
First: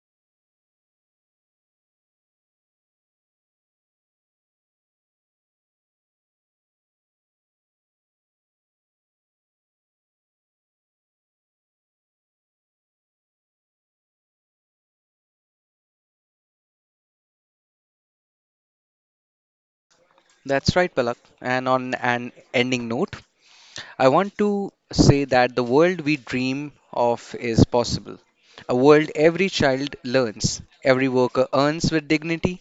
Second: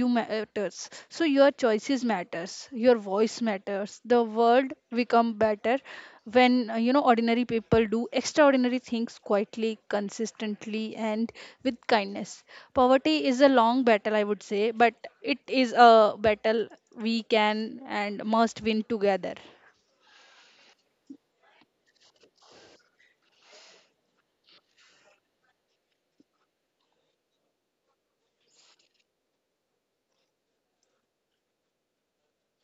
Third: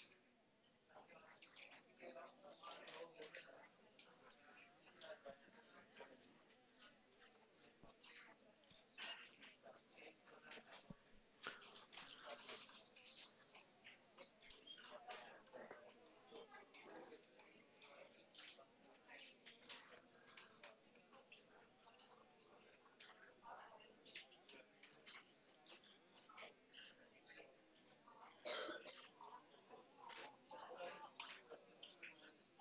C: You matters, so your choices matters, your voice matters. The world become better when ordinary people do extraordinary things quietly, consistently, and with kindness. Poverty is a long battle, I would say, but it is a battle we can and must win together.
A: That's right, Palak. And on an ending note, I want to say that the world we dream of is possible. A world every child learns, every worker earns with dignity,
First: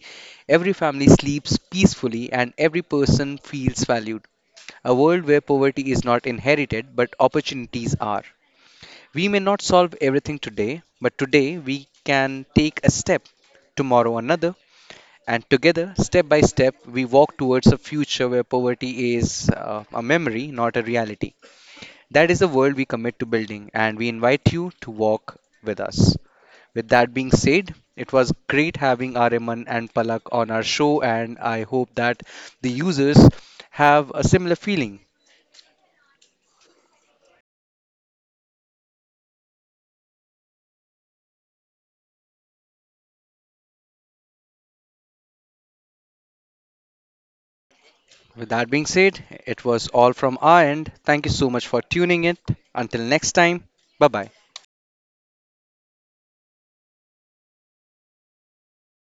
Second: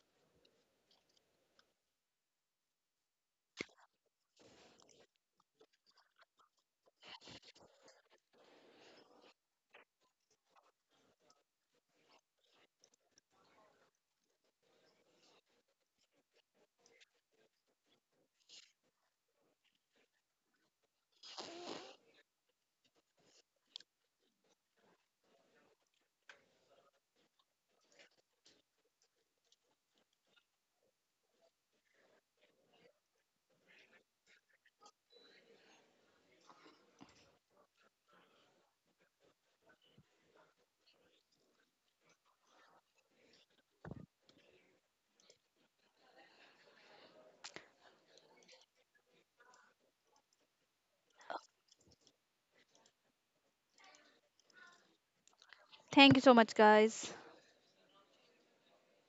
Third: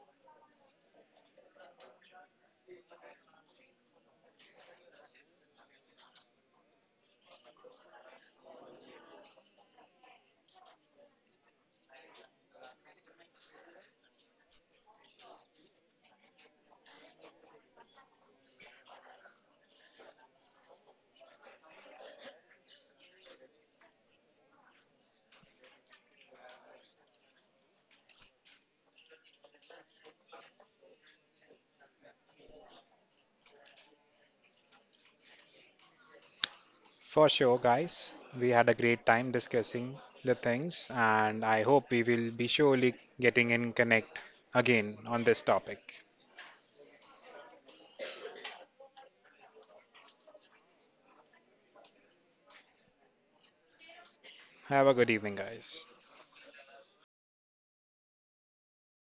A: every family sleeps peacefully, and every person feels valued. A world where poverty is not inherited, but opportunities are. We may not solve everything today, but today we can take a step, tomorrow another, and together, step by step, we walk towards a future where poverty is a memory, not a reality. That is the world we commit to building, and we invite you to walk with us. With that being said, it was great having Ariman and Palak on our show, and I hope that the users have a similar feeling.
B: For sure, guys, we had a great time discussing the things, and I hope we will be surely getting in connect again on this topic.
A: With that being said, it was all from our end. Thank you so much for tuning in. Until next time, bye bye.
B: Have a good evening, guys.
C: Thank you so much, guys.